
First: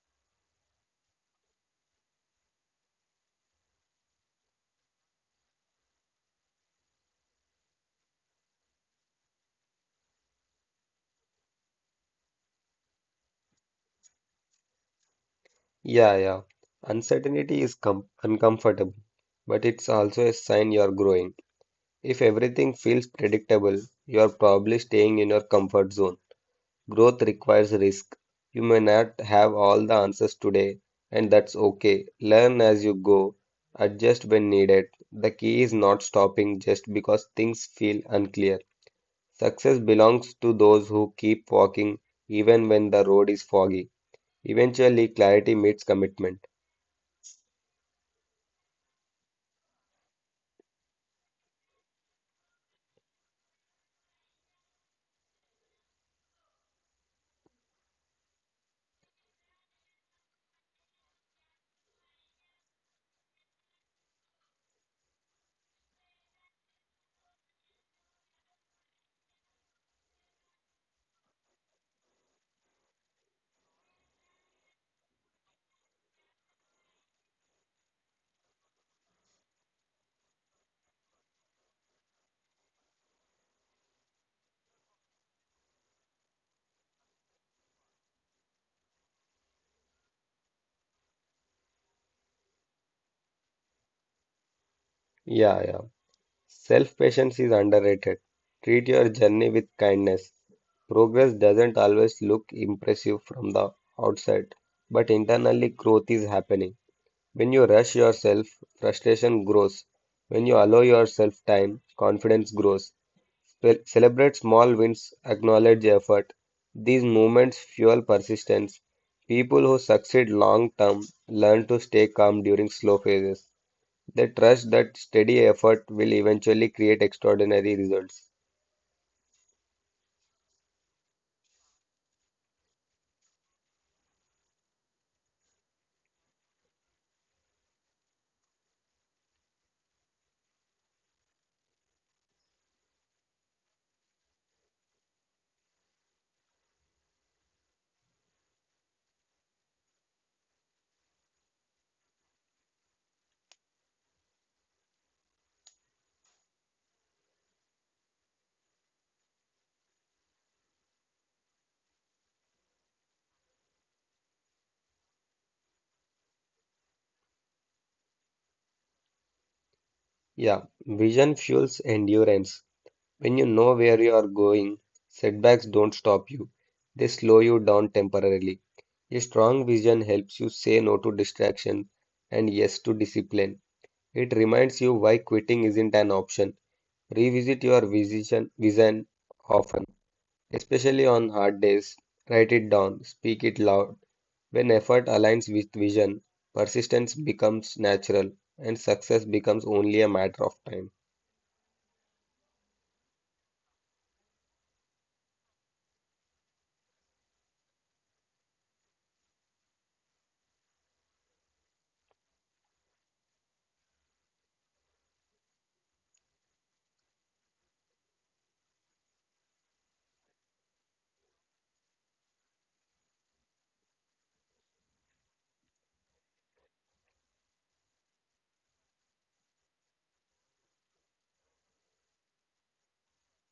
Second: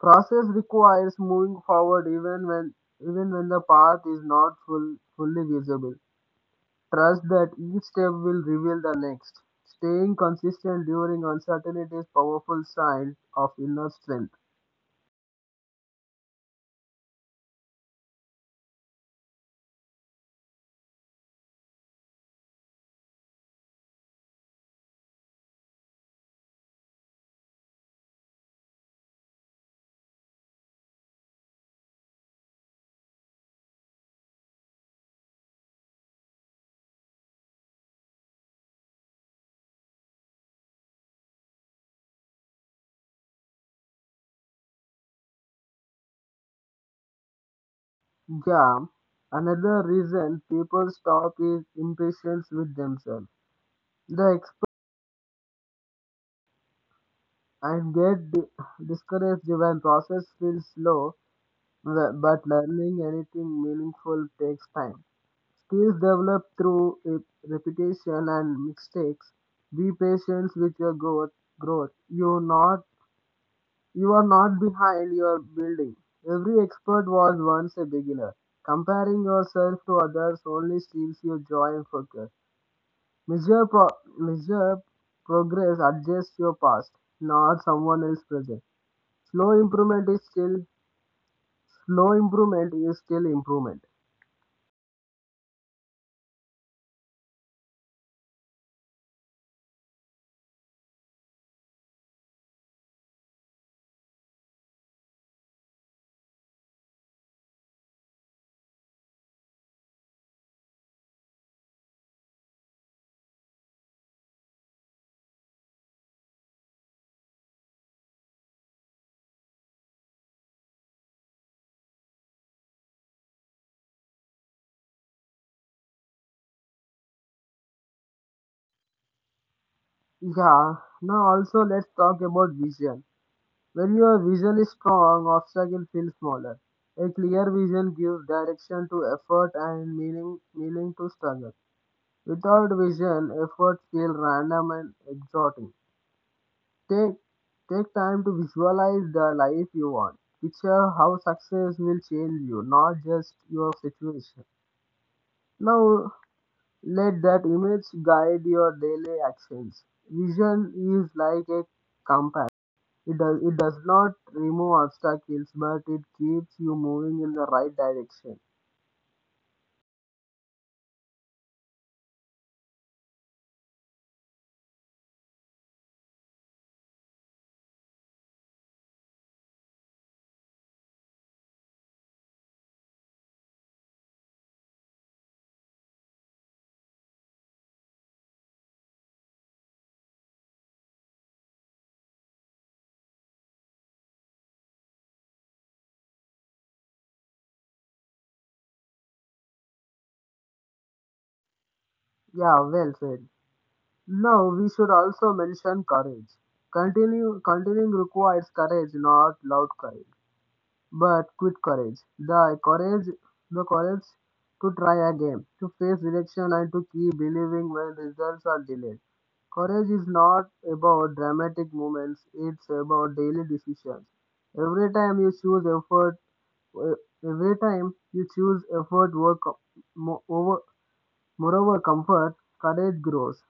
Process requires moving forward even when the path is not full, fully visible. Trust that each step will reveal the next. Staying consistent during uncertainty is powerful sign of inner strength.
Yeah, yeah. Uncertainty is com uncomfortable, but it's also a sign you're growing. If everything feels predictable, you're probably staying in your comfort zone. Growth requires risk. You may not have all the answers today, and that's okay. Learn as you go, adjust when needed. The key is not stopping just because things feel unclear. Success belongs to those who keep walking even when the road is foggy. Eventually, clarity meets commitment.
Yeah, another reason people stop is impatience with themselves. They expect and get discouraged when process feels slow, but learning anything meaningful takes time. Skills develop through repetition and mistakes. Be patient with your growth. Growth. You are not behind. You are building. Every expert was once a beginner. Comparing yourself to others only steals your joy and focus. Measure, pro- Measure progress, adjust your past, not someone else's present. Slow improvement is still Slow improvement is still improvement.
Yeah, yeah. Self-patience is underrated. Treat your journey with kindness. Progress doesn't always look impressive from the outside, but internally growth is happening. When you rush yourself, frustration grows. When you allow yourself time, confidence grows. Well, celebrate small wins, acknowledge effort. These movements fuel persistence. People who succeed long term learn to stay calm during slow phases. They trust that steady effort will eventually create extraordinary results.
Yeah. Now also let's talk about vision. When your vision is strong, obstacle feels smaller. A clear vision gives direction to effort and meaning to struggle. Without vision, efforts feel random and exhausting. Take, Take time to visualize the life you want. Picture how success will change you, not just your situation. Now, let that image guide your daily actions. Vision is like a compass. It does not remove obstacles, but it keeps you moving in the right direction.
Yeah, vision fuels endurance. When you know where you are going, setbacks don't stop you, they slow you down temporarily. A strong vision helps you say no to distraction and yes to discipline. It reminds you why quitting isn't an option. Revisit your vision often, especially on hard days. Write it down, speak it loud. When effort aligns with vision, persistence becomes natural and success becomes only a matter of time.
Yeah, well said. Now, we should also mention courage. Continuing requires courage, not loud courage. But with courage, the courage to try again, to face rejection and to keep believing when results are delayed. Courage is not about dramatic moments, it's about daily decisions. Every time you choose effort, uh, every time you choose effort work, mo- over, moreover comfort, courage grows.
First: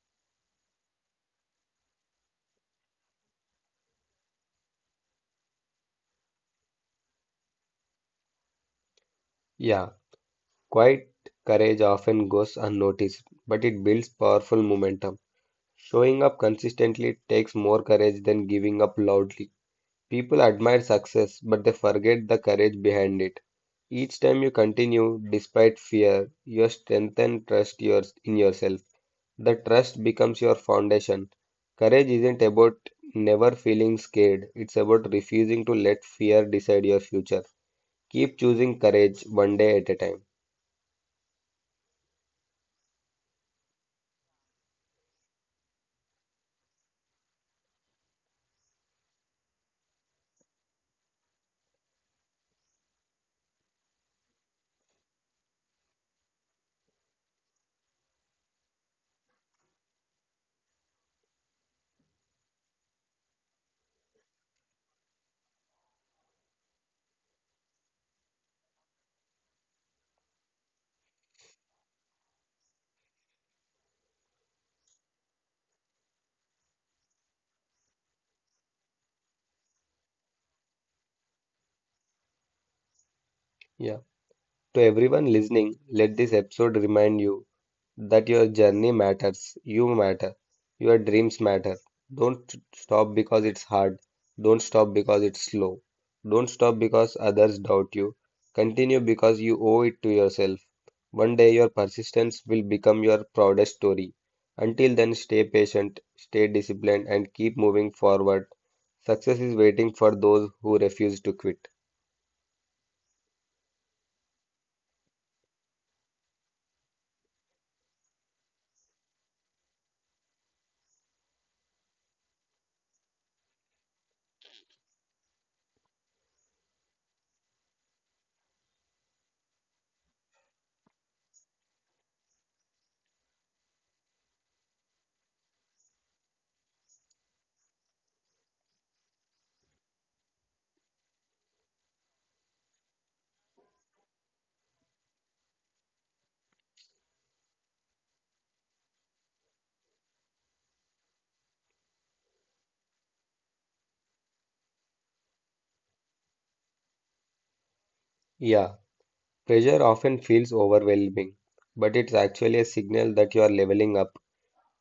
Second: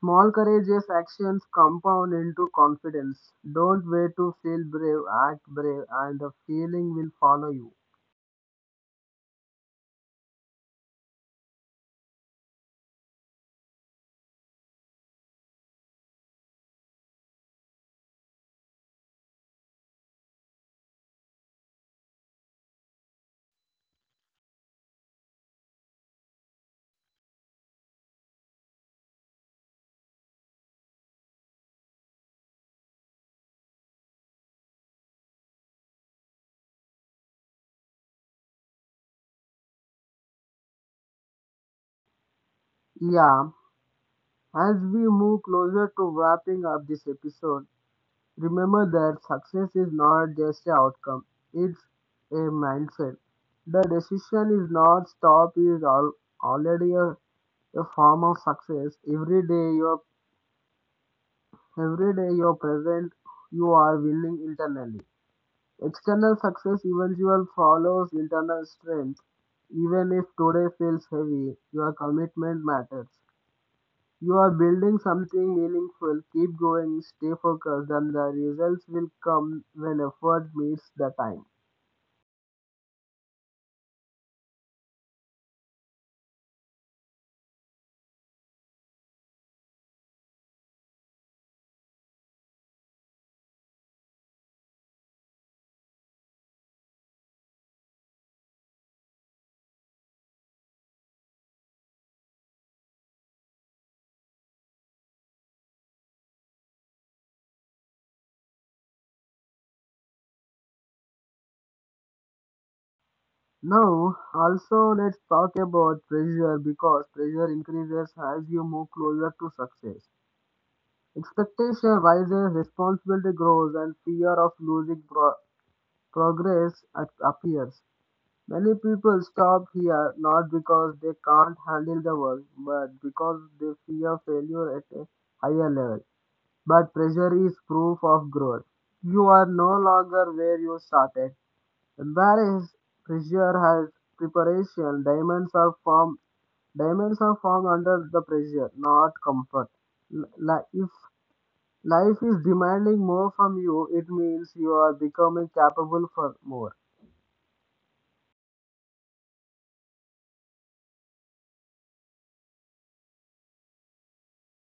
Small courageous actions compound into confidence. Don't wait to feel brave, act brave, and the feeling will follow you.
Yeah, quiet courage often goes unnoticed, but it builds powerful momentum. Showing up consistently takes more courage than giving up loudly. People admire success, but they forget the courage behind it. Each time you continue despite fear, you strengthen trust your, in yourself. The trust becomes your foundation. Courage isn't about never feeling scared, it's about refusing to let fear decide your future. Keep choosing courage one day at a time.
Yeah, as we move closer to wrapping up this episode, remember that success is not just an outcome, it's a mindset. The decision is not stop is al- already a form of success. Every day you are present, you are willing internally. External success eventually follows internal strength. Even if today feels heavy, your commitment matters. You are building something meaningful. Keep going, stay focused, and the results will come when effort meets the time.
Yeah. To everyone listening, let this episode remind you that your journey matters, you matter, your dreams matter. Don't stop because it's hard. Don't stop because it's slow. Don't stop because others doubt you. Continue because you owe it to yourself. One day your persistence will become your proudest story. Until then, stay patient, stay disciplined, and keep moving forward. Success is waiting for those who refuse to quit.
Now, also let's talk about pressure, because pressure increases as you move closer to success. Expectation rises, responsibility grows, and fear of losing appears. Many people stop here not because they can't handle the work, but because they fear failure at a higher level. But pressure is proof of growth. You are no longer where you started. Embarrass pressure has preparation. Diamonds are formed under the pressure, not comfort. If life is demanding more from you, it means you are becoming capable for more.
Yeah, pressure often feels overwhelming, but it's actually a signal that you are leveling up.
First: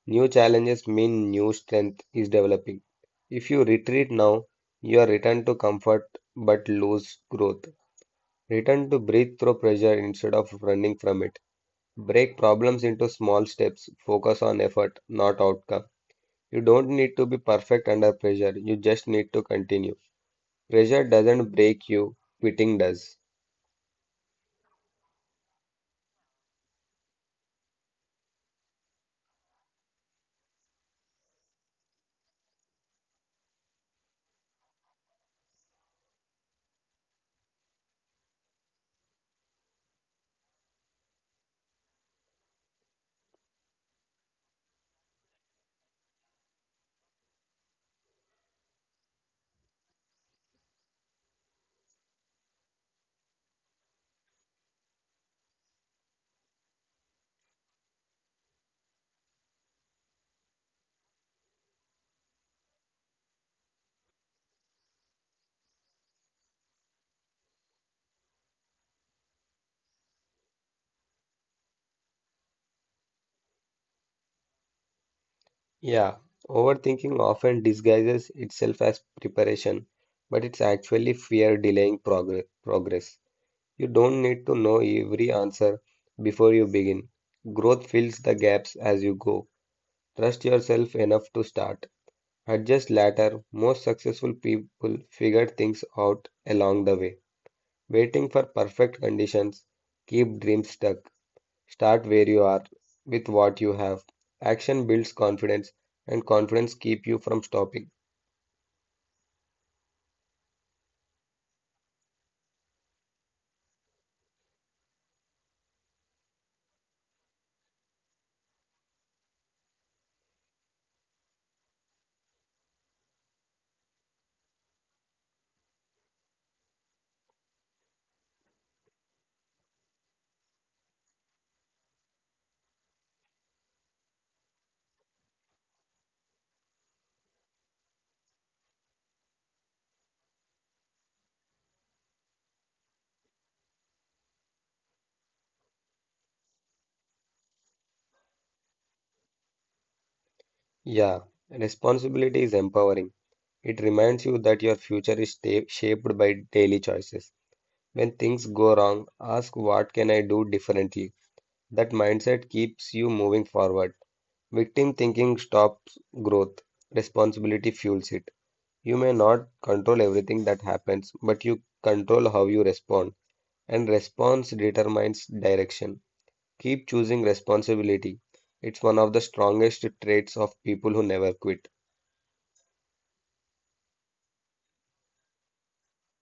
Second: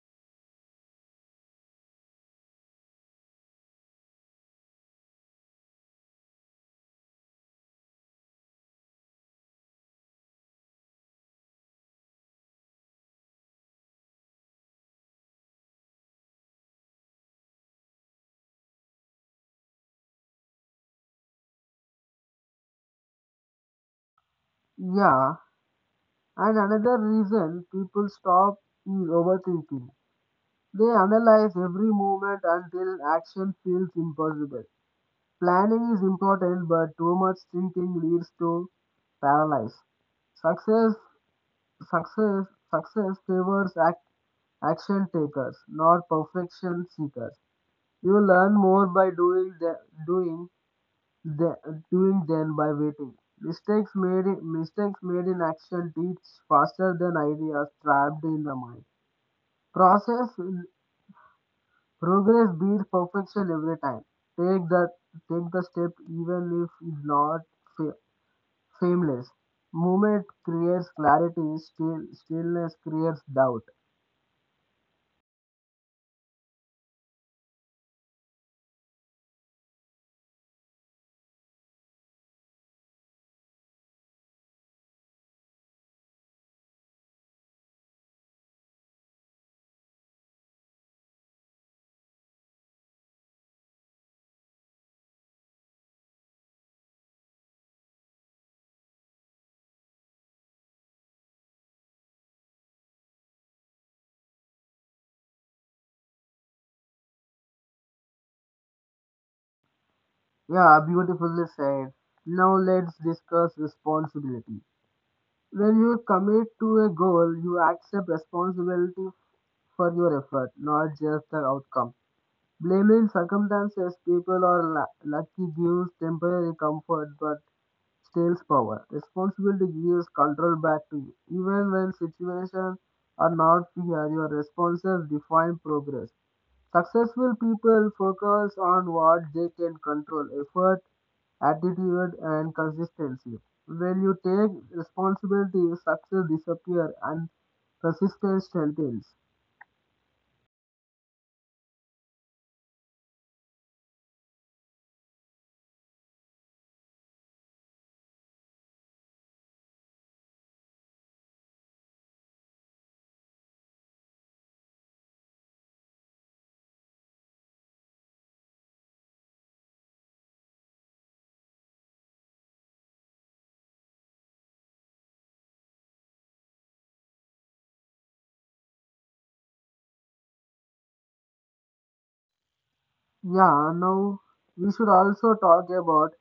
New challenges mean new strength is developing. If you retreat now, you are returned to comfort but lose growth. Return to breathe through pressure instead of running from it. Break problems into small steps. Focus on effort, not outcome. You don't need to be perfect under pressure. You just need to continue. Pressure doesn't break you, quitting does.
Yeah, and another reason people stop is overthinking. They analyze every movement until action feels impossible. Planning is important, but too much thinking leads to paralysis. Success, success, Success favors action takers, not perfection seekers. You learn more by doing the, doing than by waiting. Mistakes made in action teach faster than ideas trapped in the mind. Process Progress beats perfection every time. Take the Take the step even if it's not fa- seamless. Movement creates clarity. Stillness creates doubt.
Yeah, overthinking often disguises itself as preparation, but it's actually fear delaying progress. You don't need to know every answer before you begin. Growth fills the gaps as you go. Trust yourself enough to start. Adjust later. Most successful people figure things out along the way. Waiting for perfect conditions, keep dreams stuck. Start where you are with what you have. Action builds confidence and confidence keeps you from stopping.
Yeah, beautifully said. Now let's discuss responsibility. When you commit to a goal, you accept responsibility for your effort, not just the outcome. Blaming circumstances, people, or lucky gives temporary comfort but steals power. Responsibility gives control back to you. Even when situations are not fair, your responses define progress. Successful people focus on what they can control effort, attitude, and consistency. When you take responsibility, success disappears and persistence strengthens.
Yeah, responsibility is empowering. It reminds you that your future is shaped by daily choices. When things go wrong, ask what can I do differently? That mindset keeps you moving forward. Victim thinking stops growth, responsibility fuels it. You may not control everything that happens, but you control how you respond, and response determines direction. Keep choosing responsibility. It's one of the strongest traits of people who never quit.
Yeah, now we should also talk about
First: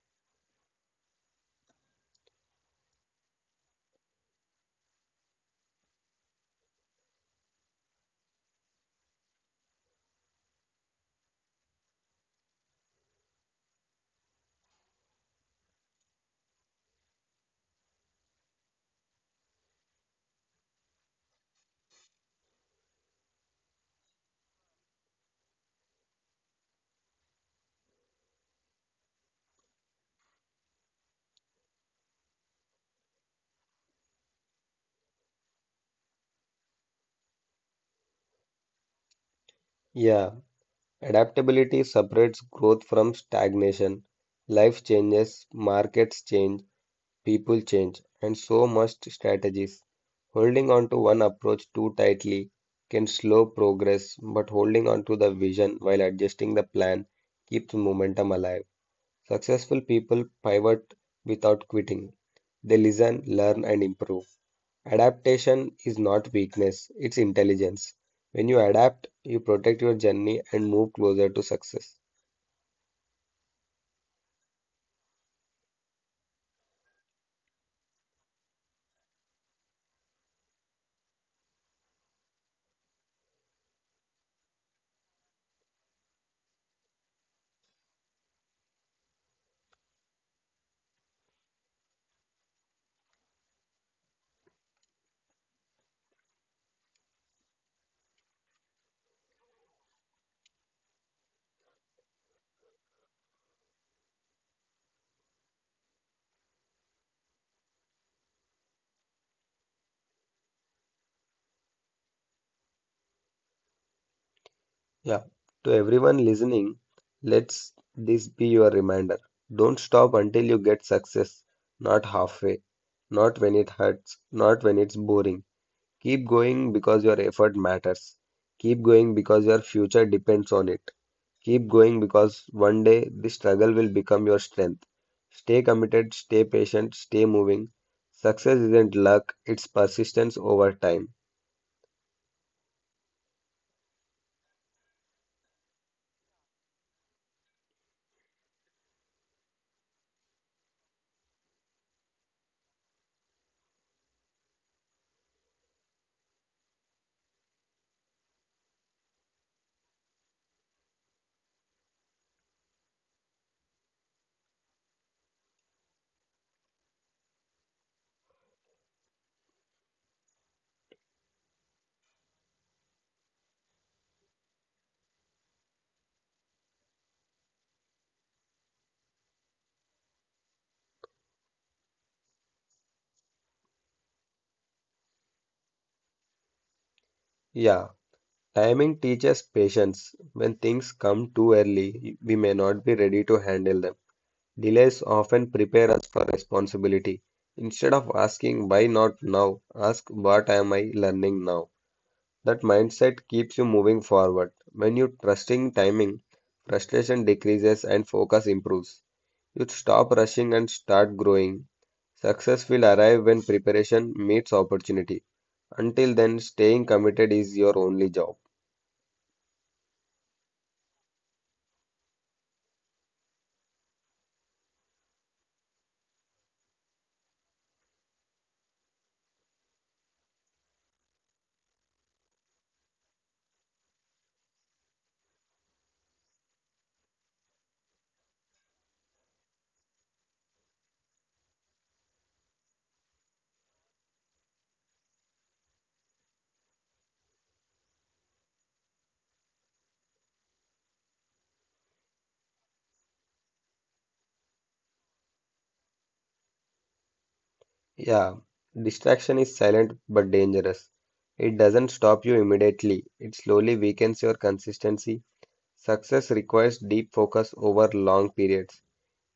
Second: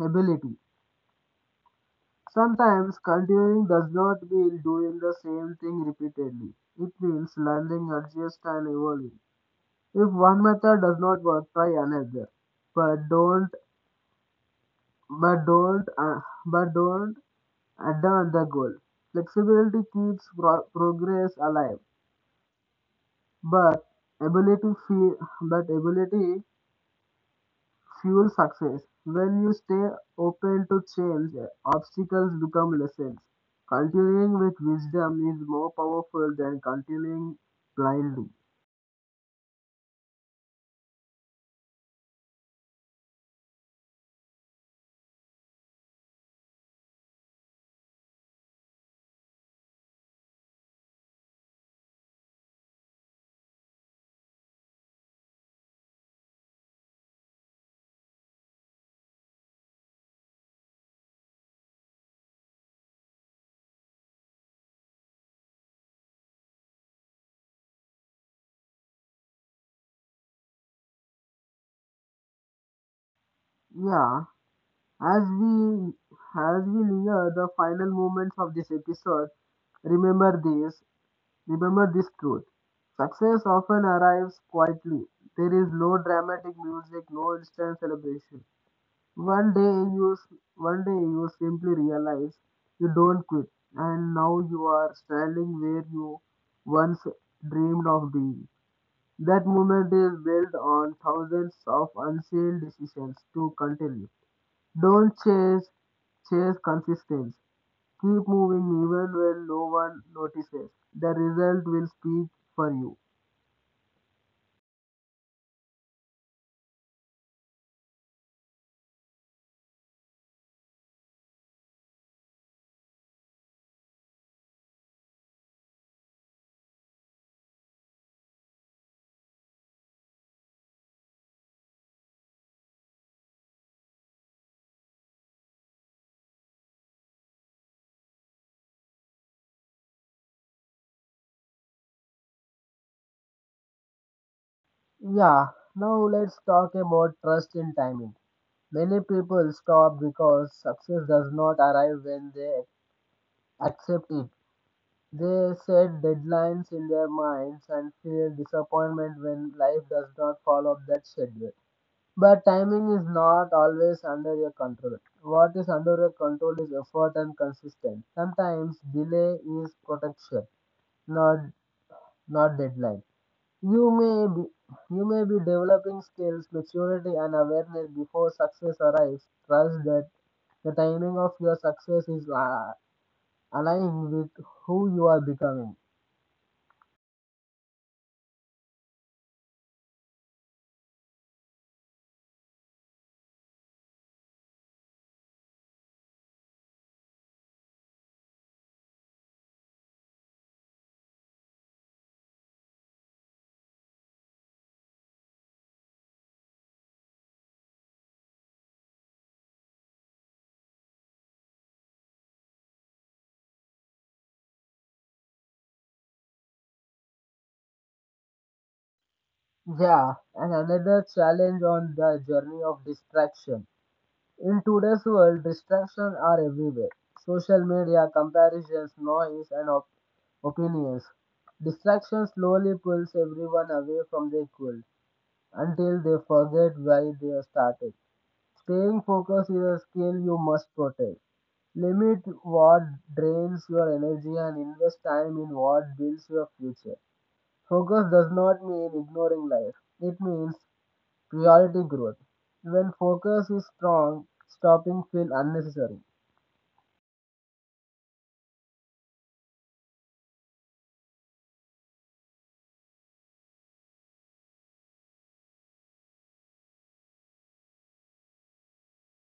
ability. Sometimes continuing does not mean doing the same thing repeatedly. It means learning, adjust, and evolving. If one method does not work, try another. But don't, but don't, uh, but don't abandon the goal. Flexibility keeps progress alive, but ability feel, ability fuel success. When you stay open to change, obstacles become lessons. Continuing with wisdom is more powerful than continuing blindly.
Yeah, adaptability separates growth from stagnation. Life changes, markets change, people change, and so must strategies. Holding on to one approach too tightly can slow progress, but holding on to the vision while adjusting the plan keeps momentum alive. Successful people pivot without quitting. They listen, learn, and improve. Adaptation is not weakness, it's intelligence. When you adapt, you protect your journey and move closer to success.
Yeah, as we as we near the final moments of this episode, remember this, remember this truth. Success often arrives quietly. There is no dramatic music, no instant celebration. One day you s- One day you simply realize you don't quit and now you are standing where you once dreamed of being. That moment is built on thousands of unseen decisions to continue. Don't chase Chase consistency. Keep moving even when no one notices. The result will speak for you.
Yeah, to everyone listening, let's this be your reminder. Don't stop until you get success, not halfway, not when it hurts, not when it's boring. Keep going because your effort matters. Keep going because your future depends on it. Keep going because one day the struggle will become your strength. Stay committed, stay patient, stay moving. Success isn't luck, it's persistence over time.
Yeah, now let's talk about trust in timing. Many people stop because success does not arrive when they accept it. They set deadlines in their minds and feel disappointment when life does not follow that schedule. But timing is not always under your control. What is under your control is effort and consistency. Sometimes delay is protection, not not deadline. You may be you may be developing skills, maturity, and awareness before success arrives. Trust that the timing of your success is aligned with who you are becoming.
Yeah. Timing teaches patience. When things come too early, we may not be ready to handle them. Delays often prepare us for responsibility. Instead of asking why not now, ask what am I learning now. That mindset keeps you moving forward. When you trusting timing, frustration decreases and focus improves. You stop rushing and start growing. Success will arrive when preparation meets opportunity. Until then, staying committed is your only job.
Yeah, and another challenge on the journey of distraction. In today's world, distractions are everywhere. Social media, comparisons, noise, and opinions. Distraction slowly pulls everyone away from their goal until they forget why they started. Staying focused is a skill you must protect. Limit what drains your energy and invest time in what builds your future. Focus does not mean ignoring life, it means priority growth. When focus is strong, stopping feels unnecessary.
Yeah, distraction is silent but dangerous. It doesn't stop you immediately, it slowly weakens your consistency. Success requires deep focus over long periods.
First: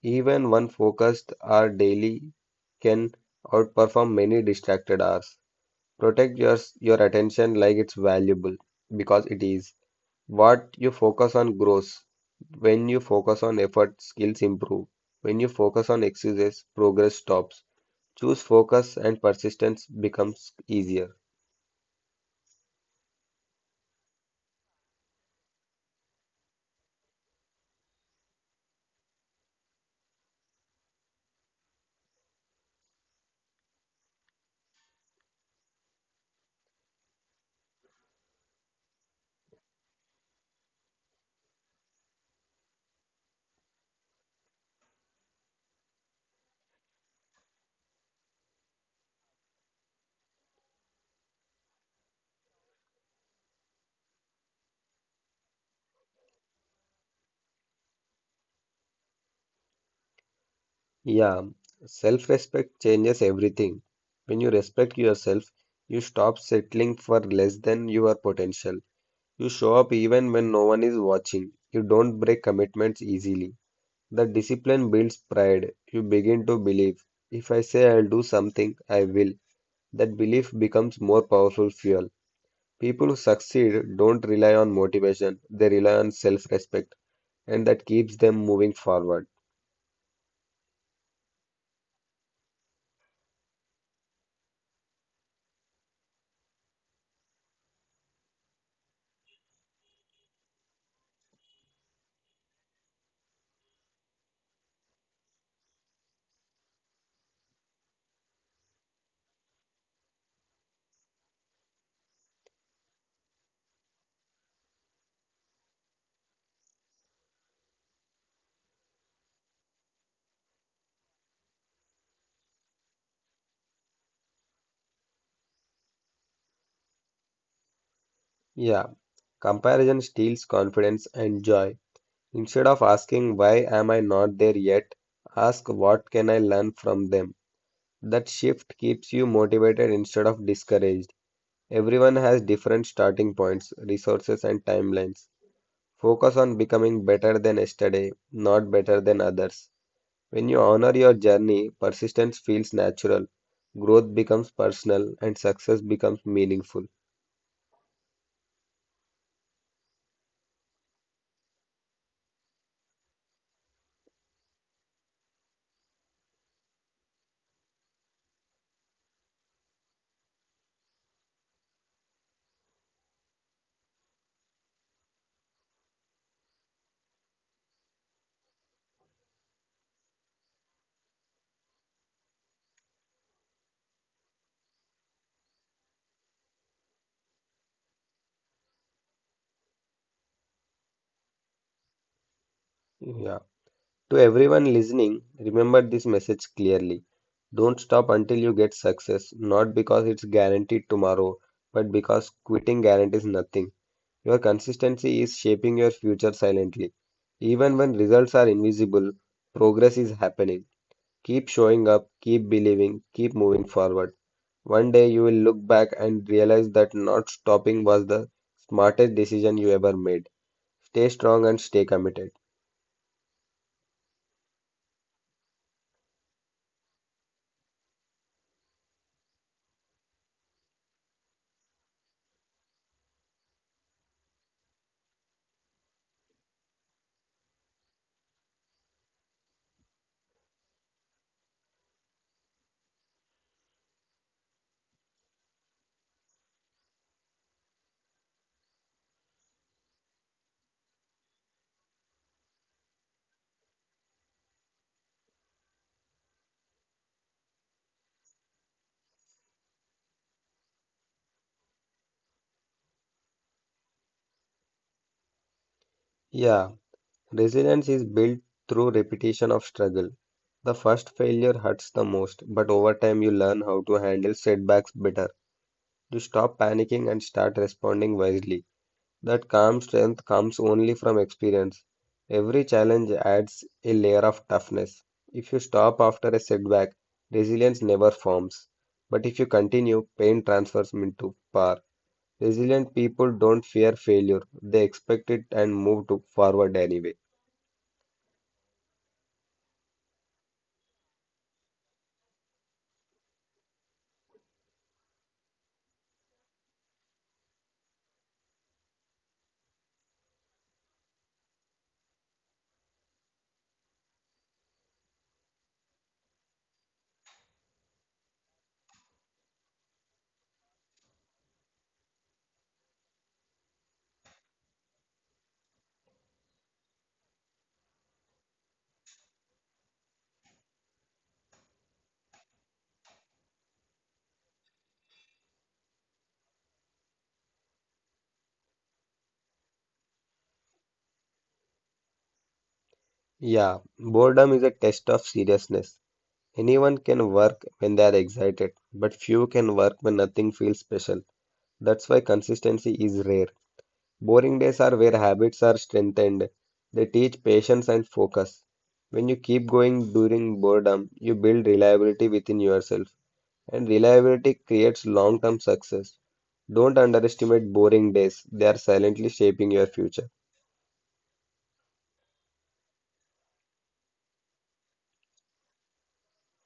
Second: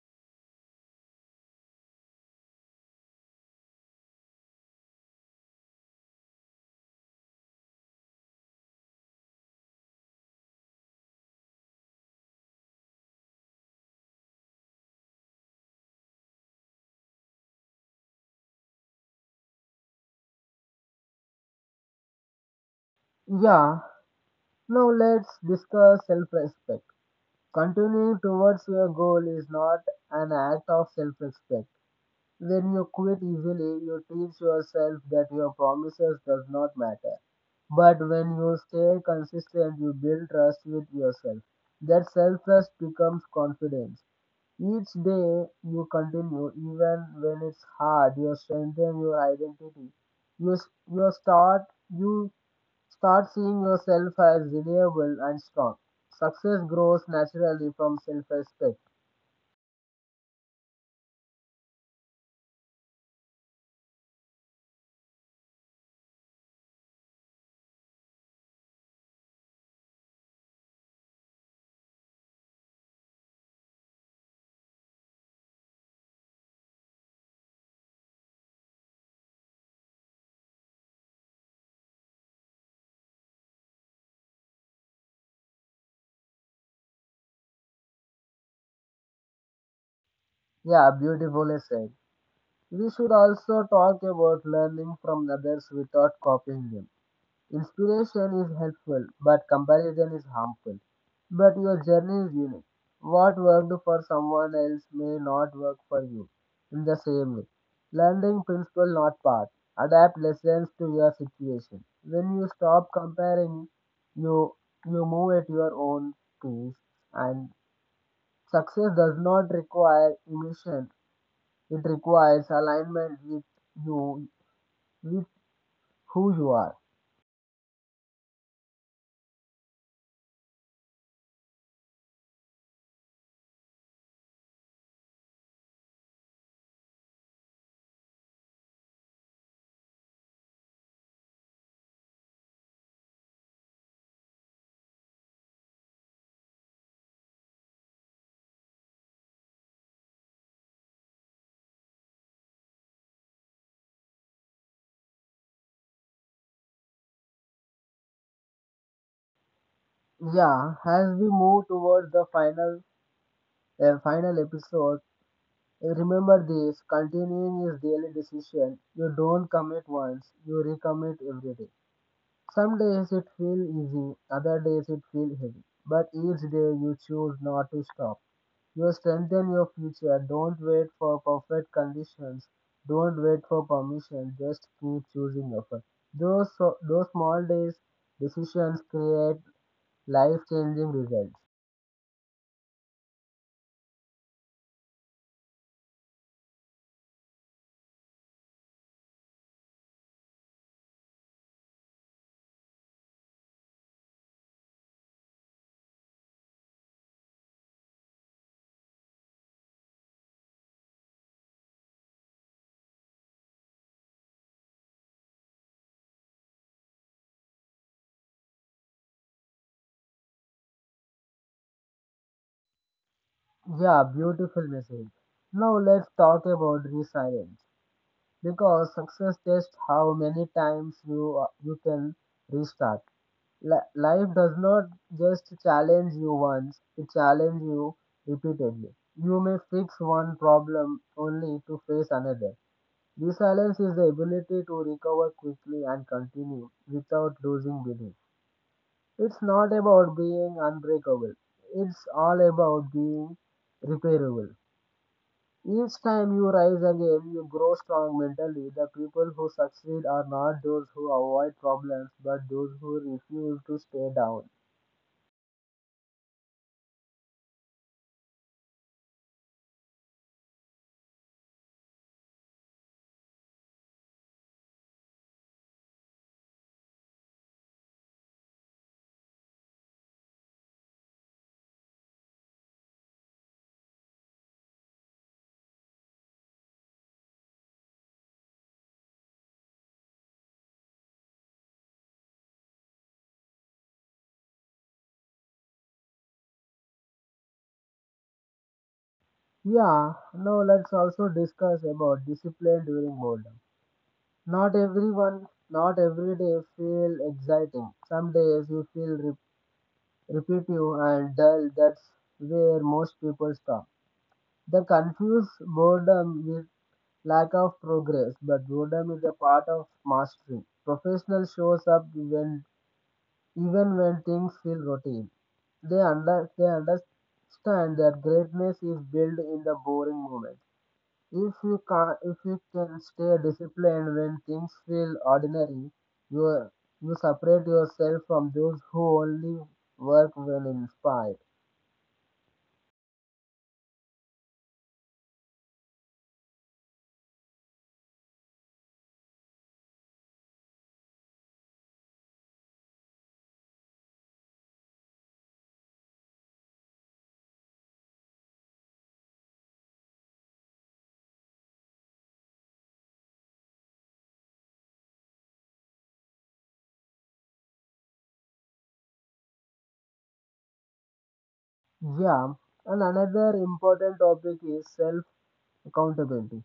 Even one focused hour daily can outperform many distracted hours. Protect your attention like it's valuable because it is. What you focus on grows. When you focus on effort, skills improve. When you focus on excuses, progress stops. Choose focus and persistence becomes easier.
Yeah, now let's discuss self respect. Continuing towards your goal is not an act of self respect. When you quit easily, you teach yourself that your promises does not matter. But when you stay consistent, you build trust with yourself. That self trust becomes confidence. Each day you continue, even when it's hard, you strengthen your identity. You, s- you start you start seeing yourself as reliable and strong. Success grows naturally from self respect.
Yeah, self respect changes everything. When you respect yourself, you stop settling for less than your potential. You show up even when no one is watching. You don't break commitments easily. The discipline builds pride. You begin to believe. If I say I'll do something, I will. That belief becomes more powerful fuel. People who succeed don't rely on motivation, they rely on self respect, and that keeps them moving forward.
Yeah, beautifully said. We should also talk about learning from others without copying them. Inspiration is helpful, but comparison is harmful. But your journey is unique. What worked for someone else may not work for you in the same way. Learning principle, not path. Adapt lessons to your situation. When you stop comparing, you you move at your own pace, and success does not require emotion, it requires alignment with you, with who you are.
Yeah, comparison steals confidence and joy. Instead of asking why am I not there yet, ask what can I learn from them. That shift keeps you motivated instead of discouraged. Everyone has different starting points, resources, and timelines. Focus on becoming better than yesterday, not better than others. When you honor your journey, persistence feels natural, growth becomes personal, and success becomes meaningful.
Yeah, as we move towards the final episode, remember this: continuing is daily decision. You don't commit once; you recommit every day. Some days it feels easy, other days it feels heavy. But each day you choose not to stop. You strengthen your future. Don't wait for perfect conditions. Don't wait for permission. Just keep choosing yourself. Those small days decisions create life changing results.
Yeah. To everyone listening, remember this message clearly. Don't stop until you get success, not because it's guaranteed tomorrow, but because quitting guarantees nothing. Your consistency is shaping your future silently. Even when results are invisible, progress is happening. Keep showing up, keep believing, keep moving forward. One day you will look back and realize that not stopping was the smartest decision you ever made. Stay strong and stay committed.
Yeah, beautiful message. Now let's talk about resilience because success tests how many times you can restart. Life does not just challenge you once, it challenges you repeatedly. You may fix one problem only to face another. Resilience is the ability to recover quickly and continue without losing belief. It's not about being unbreakable, it's all about being repairable. Each time you rise again, you grow strong mentally. The people who succeed are not those who avoid problems, but those who refuse to stay down.
Yeah, resilience is built through repetition of struggle. The first failure hurts the most, but over time you learn how to handle setbacks better. You stop panicking and start responding wisely. That calm strength comes only from experience. Every challenge adds a layer of toughness. If you stop after a setback, resilience never forms. But if you continue, pain transfers into power. Resilient people don't fear failure, they expect it and move to forward anyway.
Yeah, now let's also discuss about discipline during boredom. Not everyone, not every day feel exciting. Some days you feel repetitive and dull. That's where most people stop. They confuse boredom with lack of progress, but boredom is a part of mastery. Professional shows up when even when things feel routine. They understand that greatness is built in the boring moments. If you can stay disciplined when things feel ordinary, you you separate yourself from those who only work when inspired.
Yeah, boredom is a test of seriousness. Anyone can work when they are excited, but few can work when nothing feels special. That's why consistency is rare. Boring days are where habits are strengthened. They teach patience and focus. When you keep going during boredom, you build reliability within yourself, and reliability creates long-term success. Don't underestimate boring days. They are silently shaping your future.
Yeah, and another important topic is self accountability.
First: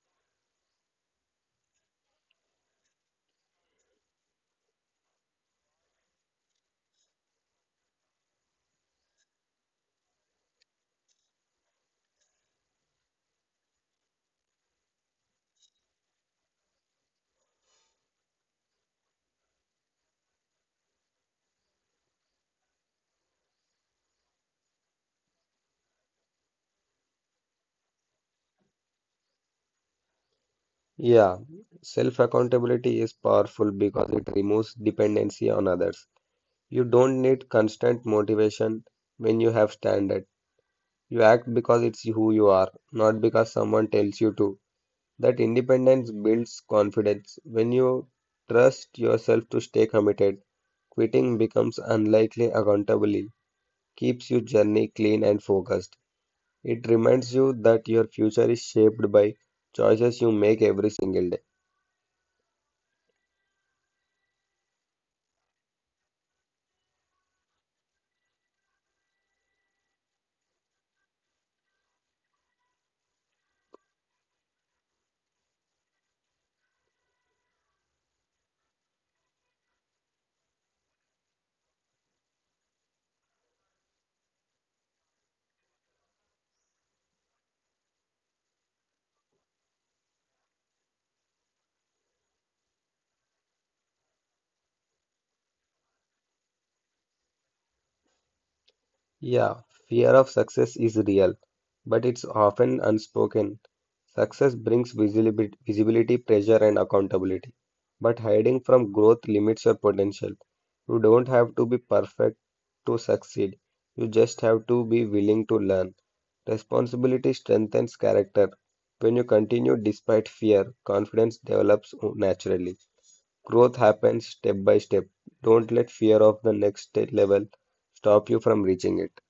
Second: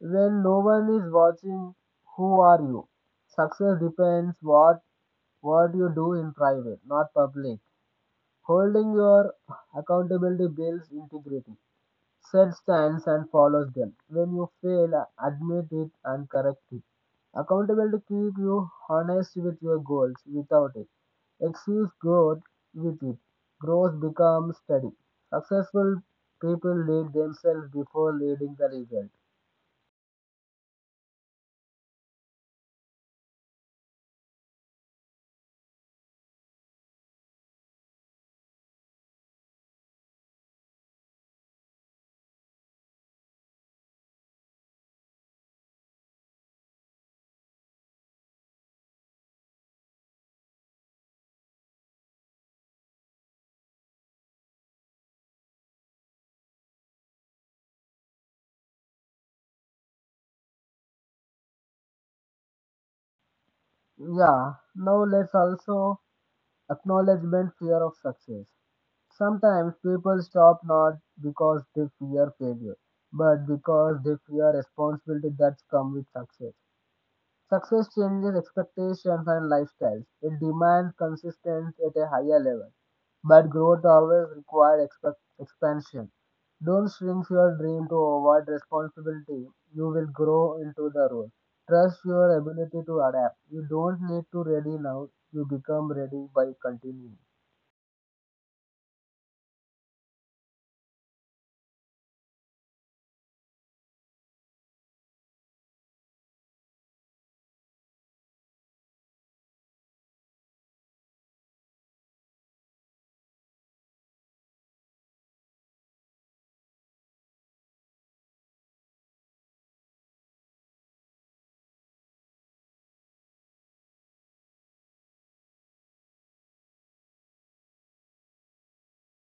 When no one is watching, who are you? Success depends what you do in private, not public. Holding your accountability builds integrity. Set stands and follows them. When you fail, admit it and correct it. Accountability keep you honest with your goals without it. Excuse growth with it. Growth becomes steady. Successful people lead themselves before leading the result.
Yeah, self accountability is powerful because it removes dependency on others. You don't need constant motivation when you have standard. You act because it's who you are, not because someone tells you to. That independence builds confidence. When you trust yourself to stay committed, quitting becomes unlikely accountably, keeps your journey clean and focused. It reminds you that your future is shaped by choices you make every single day.
Yeah, now let's also acknowledgement fear of success. Sometimes people stop not because they fear failure, but because they fear responsibility that come with success. Success changes expectations and lifestyles. It demands consistency at a higher level. But growth always requires expansion. Don't shrink your dream to avoid responsibility. You will grow into the role. Trust your ability to adapt. You don't need to ready now. You become ready by continuing.
Yeah, fear of success is real, but it's often unspoken. Success brings visibility, pressure, and accountability. But hiding from growth limits your potential. You don't have to be perfect to succeed. You just have to be willing to learn. Responsibility strengthens character. When you continue despite fear, confidence develops naturally. Growth happens step by step. Don't let fear of the next level stop you from reaching it.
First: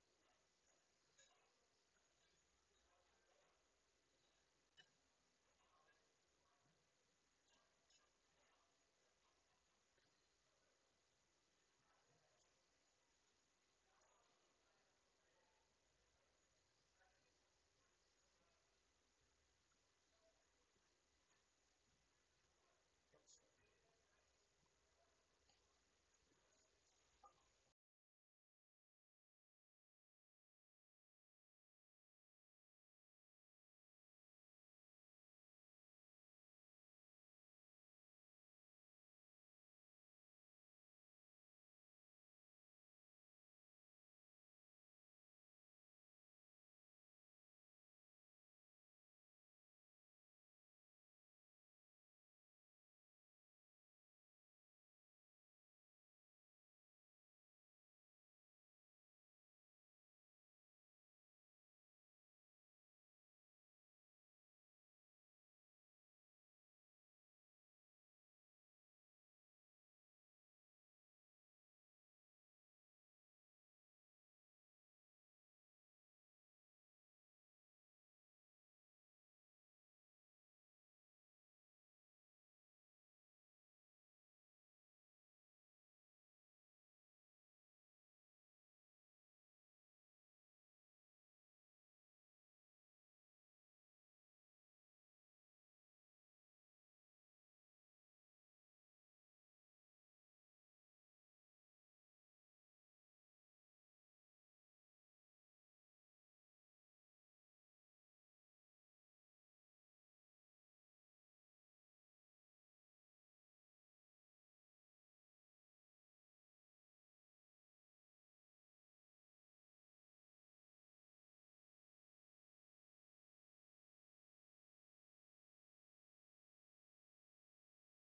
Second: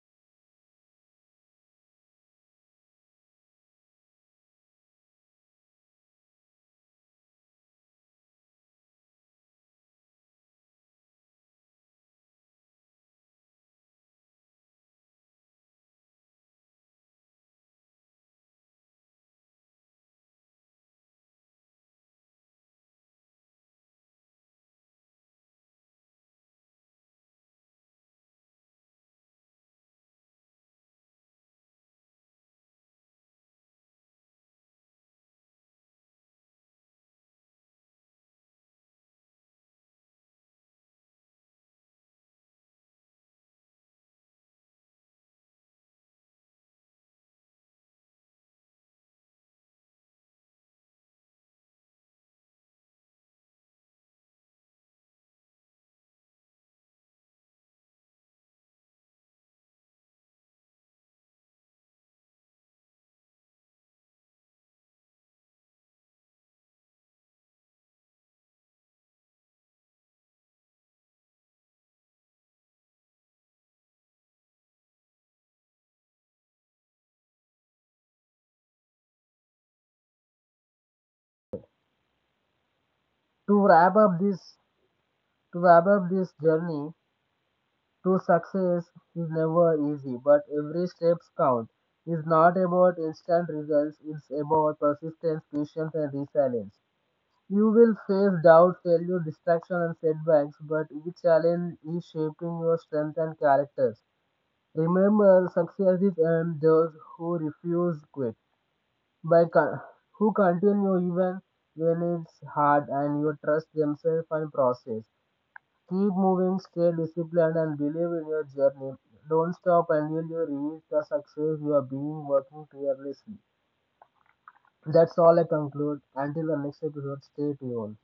To wrap up this to wrap up this journey, to success is never easy, but every step counts. It's not about instant results, it's about persistence, patience, and resilience. You will face doubt, failure, distraction, and setbacks, but each challenge is shaping your strength and character. Remember, success is earned those who refuse quit, by con- who continue even when it's hard, and you trust themselves and process. Keep moving, stay disciplined, and believe in your journey. Don't stop until you reach the success you have been working tirelessly. That's all I conclude. Until the next episode, stay tuned.